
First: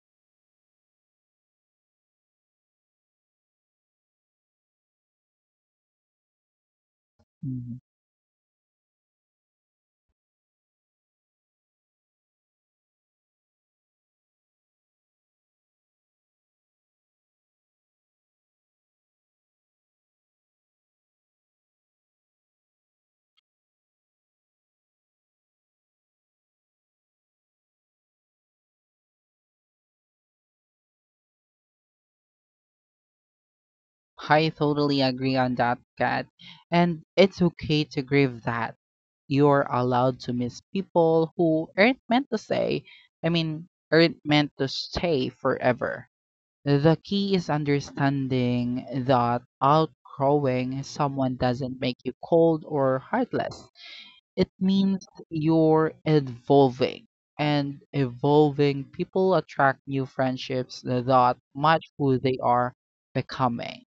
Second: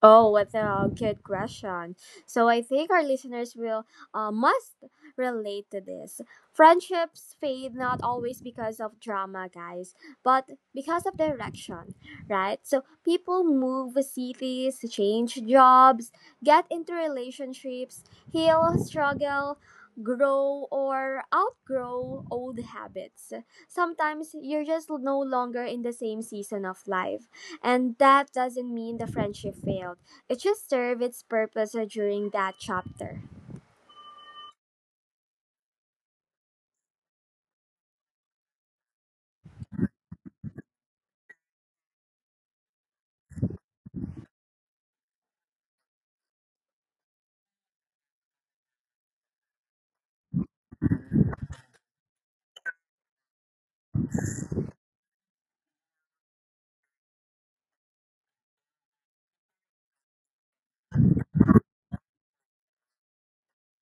[SPEAKER 2] Oh, what a good question. So I think our listeners will must relate to this. Friendships fade
[SPEAKER 1] Mm-hmm.
[SPEAKER 2] not always because of drama, guys, but because of direction, right? So people move cities, change jobs, get into relationships, heal, struggle, grow or outgrow old habits. Sometimes you're just no longer in the same season of life. And that doesn't mean the friendship failed. It just served its purpose during that chapter.
[SPEAKER 1] I totally agree on that, Kat. And it's okay to grieve that. You're allowed to miss people who aren't meant to stay. I mean, aren't meant to stay forever. The key is understanding that outgrowing someone doesn't make you cold or heartless. It means you're evolving. And evolving people attract new friendships that match who they are becoming.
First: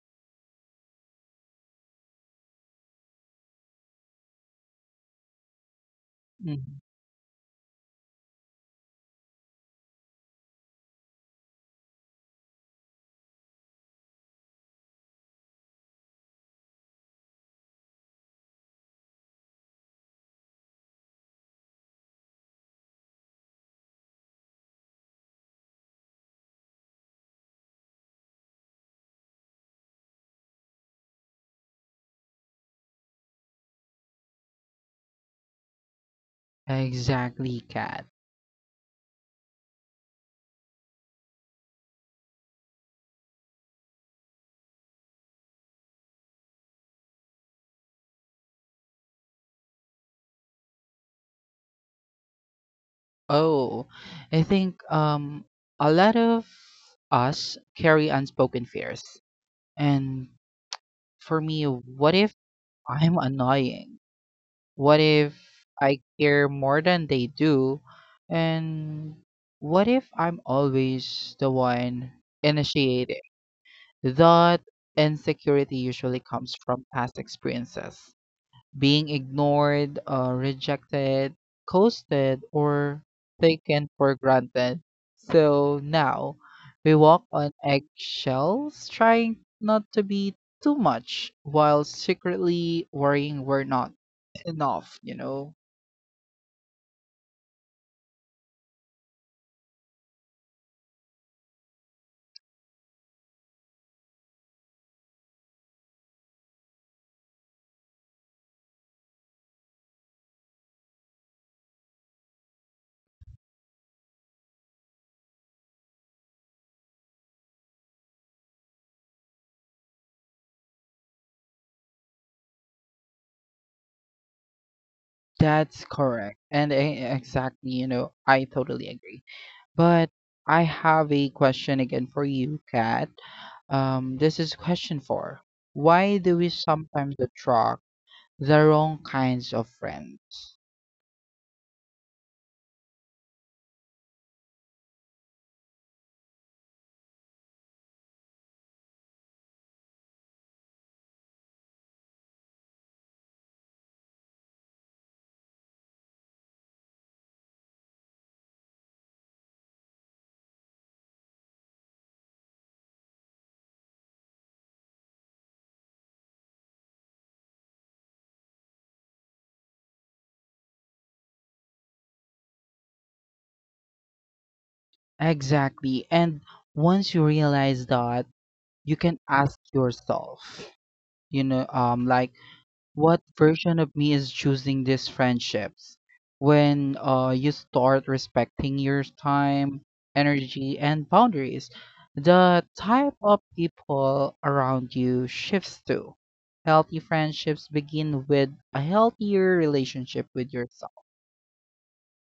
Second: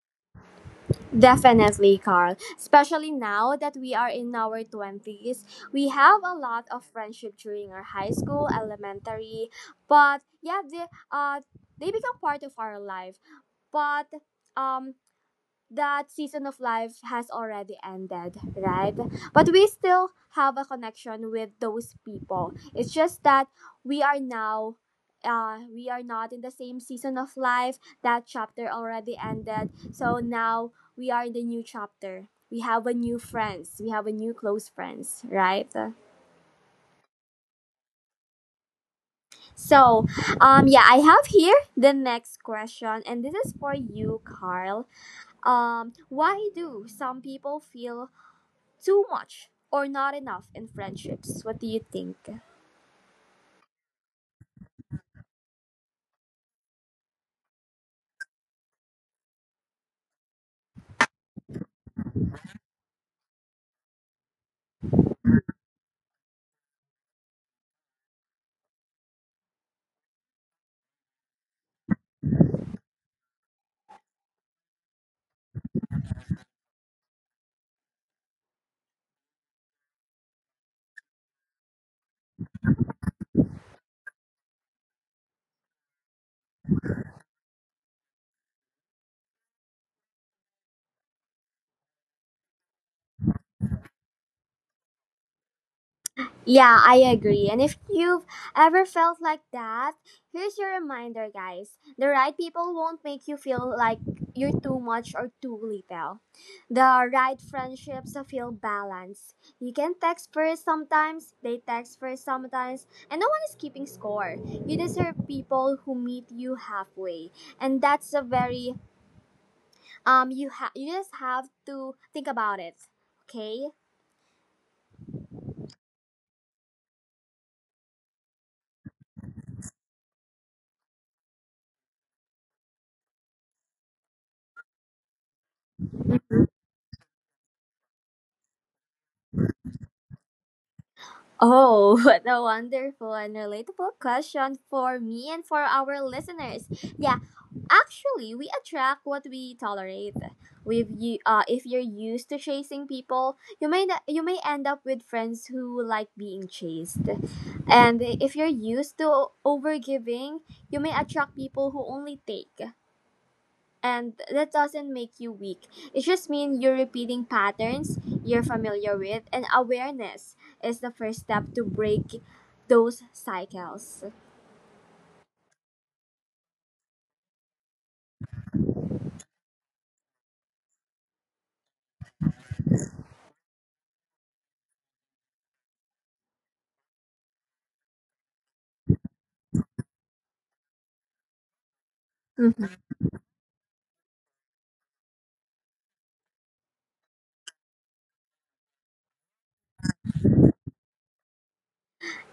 [SPEAKER 2] Definitely, Carl. Especially now that we are in our 20s, we have a lot
[SPEAKER 1] Mm-hmm.
[SPEAKER 2] of friendship during our high school, elementary, but yeah, uh, they become part of our life. But um, that season of life has already ended, right? But we still have a connection with those people. It's just that we are now we are not in the same season of life. That chapter already ended. So now we are in the new chapter. We have a new friends. We have a new close friends, right?
[SPEAKER 1] Exactly, Kat.
[SPEAKER 2] So, yeah, I have here the next question and this is for you, Carl. Um, why do some people feel too much or not enough in friendships? What do you think?
[SPEAKER 1] Oh, I think a lot of us carry unspoken fears. And for me, what if I'm annoying? What if I care more than they do? And what if I'm always the one initiating? That insecurity usually comes from past experiences. Being ignored, rejected, coasted, or taken for granted. So now we walk on eggshells, trying not to be too much while secretly worrying we're not enough, you know?
[SPEAKER 2] Yeah, I agree. And if you've ever felt like that, here's your reminder, guys. The right people won't make you feel like you're too much or too little. The right friendships feel balanced. You can text first sometimes, they text first sometimes, and no one is keeping score. You deserve people who meet you halfway. And that's a very you just have to think about it, okay?
[SPEAKER 1] That's correct. And exactly, you know, I totally agree. But I have a question again for you, Kat. This is question four. Why do we sometimes attract? The wrong kinds of friends.
[SPEAKER 2] Oh, what a wonderful and relatable question for me and for our listeners. Yeah, actually, we attract what we tolerate. With you, if you're used to chasing people, you may end up with friends who like being chased, and if you're used to overgiving, you may attract people who only take. And that doesn't make you weak. It just means you're repeating patterns you're familiar with, and awareness is the first step to break those cycles.
[SPEAKER 1] Exactly. And once you realize that, you can ask yourself, you know, what version of me is choosing these friendships when you start respecting your time energy and boundaries, the type of people around you shifts too. Healthy friendships begin with a healthier relationship with yourself.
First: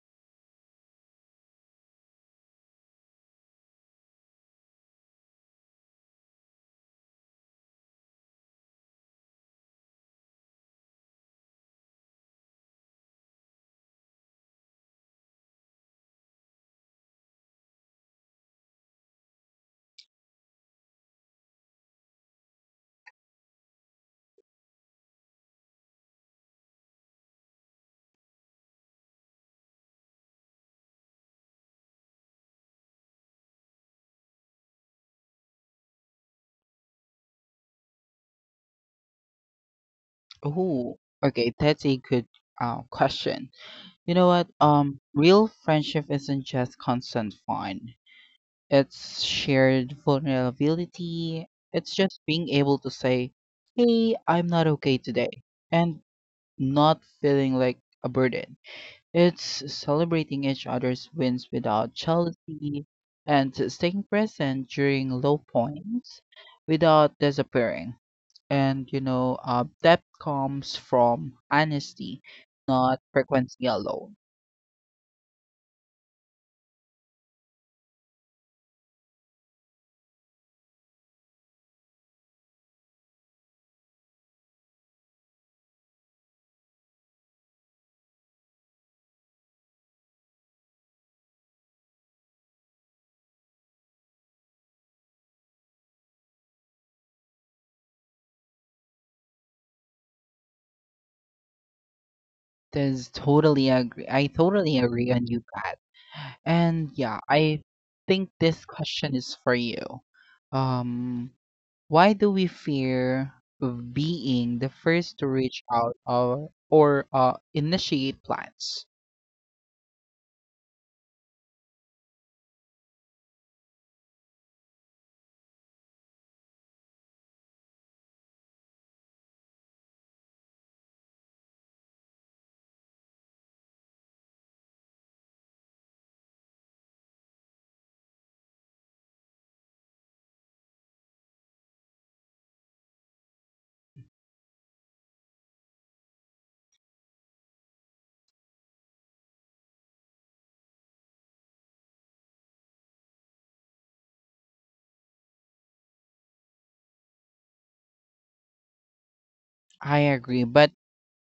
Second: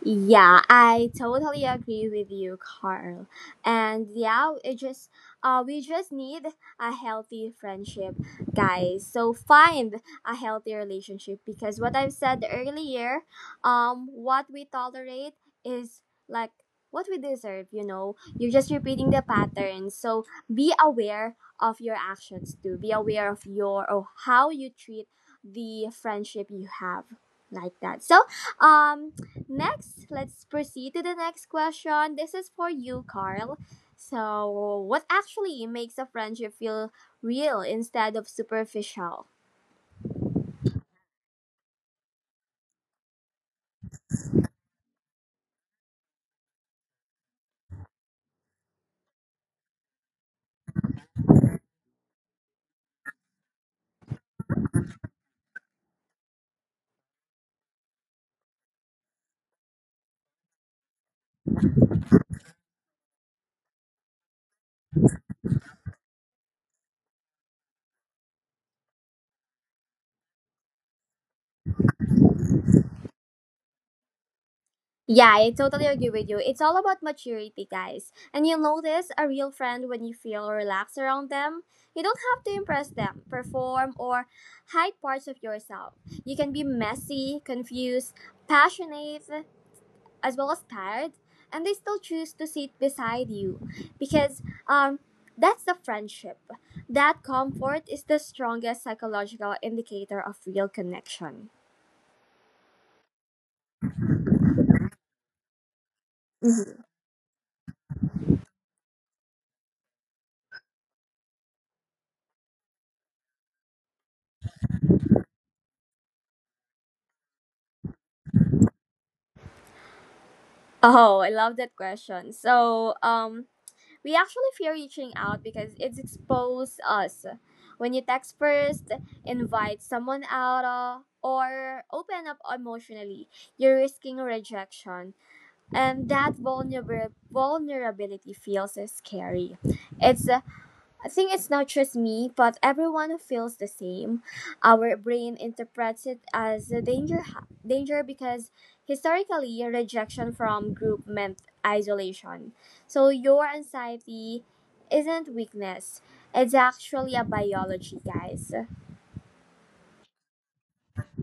[SPEAKER 2] Yeah, I totally agree with you, Carl. And yeah, it just we just need a healthy friendship, guys. So find a healthy relationship because what I've said earlier, what we tolerate is like what we deserve, you know. You're just repeating the pattern. So be aware of your actions too. Be aware of your or how you treat the friendship you have like that. So um next, let's proceed to the next question. This is for you, Carl. So, what actually makes a friendship feel real instead of superficial?
[SPEAKER 1] Oh, okay, that's a good question. You know what? Real friendship isn't just constant fun. It's shared vulnerability. It's just being able to say, "Hey, I'm not okay today," and not feeling like a burden. It's celebrating each other's wins without jealousy, and staying present during low points without disappearing. And you know, depth comes from honesty, not frequency alone.
[SPEAKER 2] Yeah, I totally agree with you. It's all about maturity, guys. And you'll notice a real friend when you feel relaxed around them. You don't have to impress them, perform, or hide parts of yourself. You can be messy, confused, passionate, as well as tired, and they still choose to sit beside you because um, that's the friendship. That comfort is the strongest psychological indicator of real connection.
[SPEAKER 1] This totally agree. I totally agree on you guys.
[SPEAKER 2] Mhm.
[SPEAKER 1] And yeah, I think this question is for you. Um, why do we fear of being the first to reach out or initiate plans?
[SPEAKER 2] Oh, I love that question. So, we actually fear reaching out because it's expose us. When you text first, invite someone out, or open up emotionally, you're risking rejection. And that vulnerability feels as scary. It's I think it's not just me, but everyone feels the same. Our brain interprets it as a danger because historically rejection from group meant isolation. So your anxiety isn't weakness. It's actually a biology, guys.
[SPEAKER 1] I agree, but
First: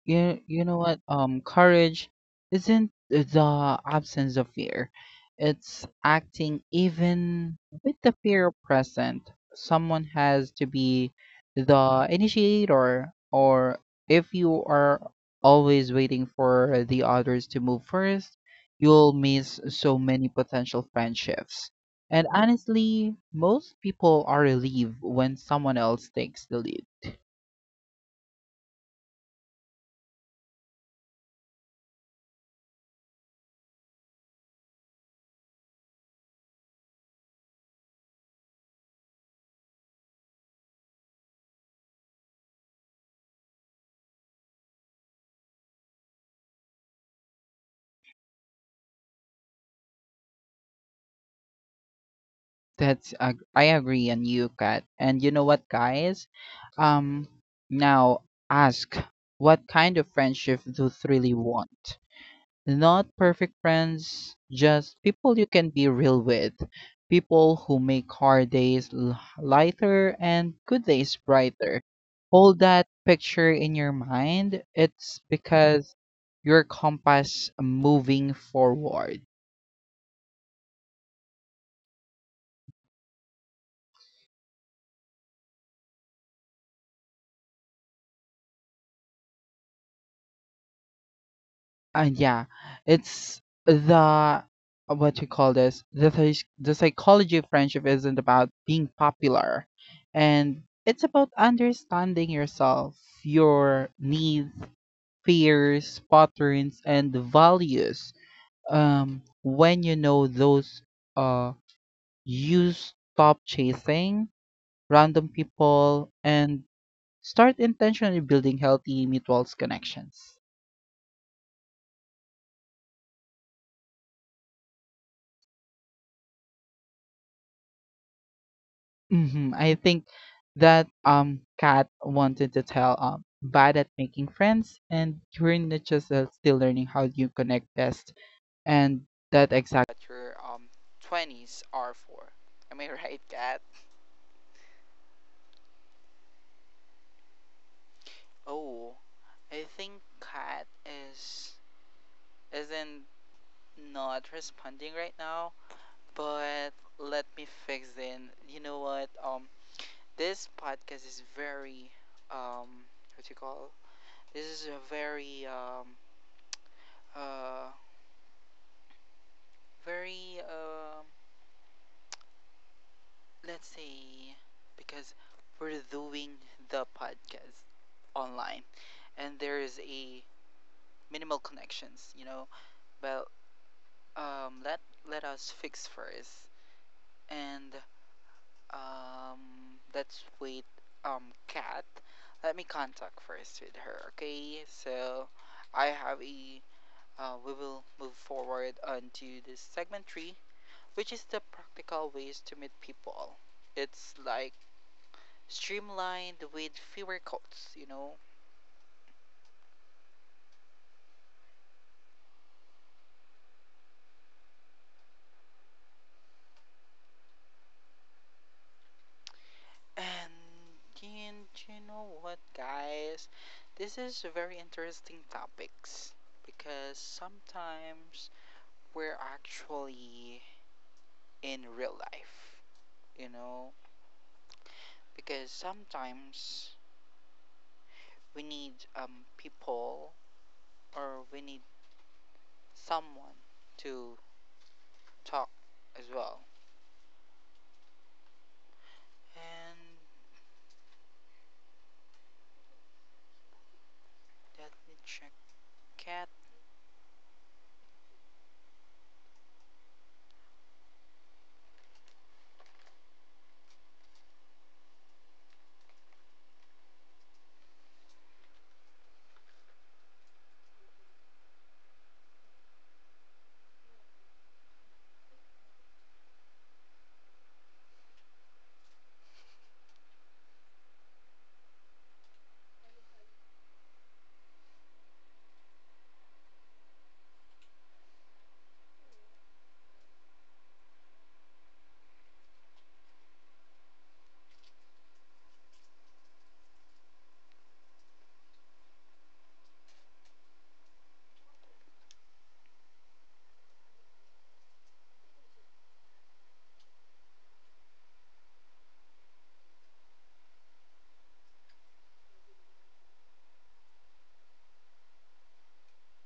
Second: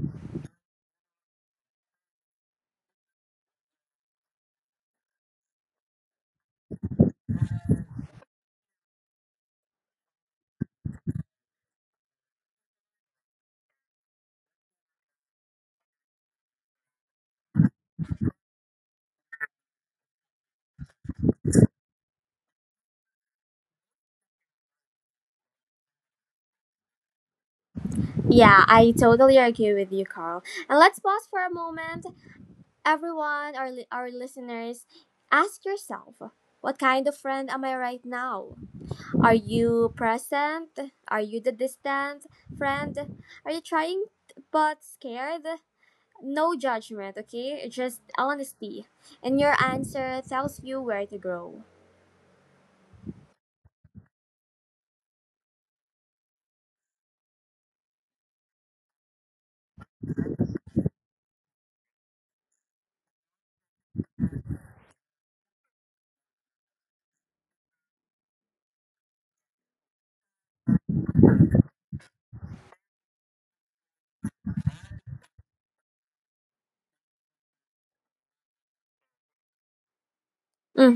[SPEAKER 1] you know what? Courage isn't the absence of fear; it's acting even with the fear present. Someone has to be the initiator, or if you are always waiting for the others to move first, you'll miss so many potential friendships. And honestly, most people are relieved when someone else takes the lead.
[SPEAKER 2] Yeah, I totally agree with you, Carl. And let's pause for a moment everyone, our listeners, ask yourself what kind of friend am I right now? Are you present? Are you the distant friend? Are you trying but scared? No judgment, okay? Just honesty. And your answer tells you where to grow.
[SPEAKER 1] I agree on you, Kat. And you know what, guys? Um, Now ask what kind of friendship do you really want? Not perfect friends, just people you can be real with, people who make hard days lighter and good days brighter. Hold that picture in your mind. It's because your compass moving forward. Yeah, it's the what you call this the psych- the psychology of friendship isn't about being popular, and it's about understanding yourself, your needs, fears, patterns, and values. When you know those, uh, you stop chasing random people and start intentionally building healthy mutual connections. Hmm. I think that Kat wanted to tell bad at making friends and you're not just still learning how you connect best, and that exactly what your twenties are for. Am I right, Kat? Oh, I think Kat is isn't not responding right now, but let me fix in. You know what? This podcast is very um what you call this is a very, uh, very, let's say, because we're doing the podcast online, and there is a minimal connections, you know. Well, um, let let us fix first, and let's wait. Cat, let me contact first with her. Okay, so I have a. We will move forward onto this segment three, which is the practical ways to meet people. It's like streamlined with fewer codes, you know. And and you know what, guys? This is very interesting topics because sometimes we're actually in real life, you know. Because sometimes we need people or we need someone to talk as well. And let me check cat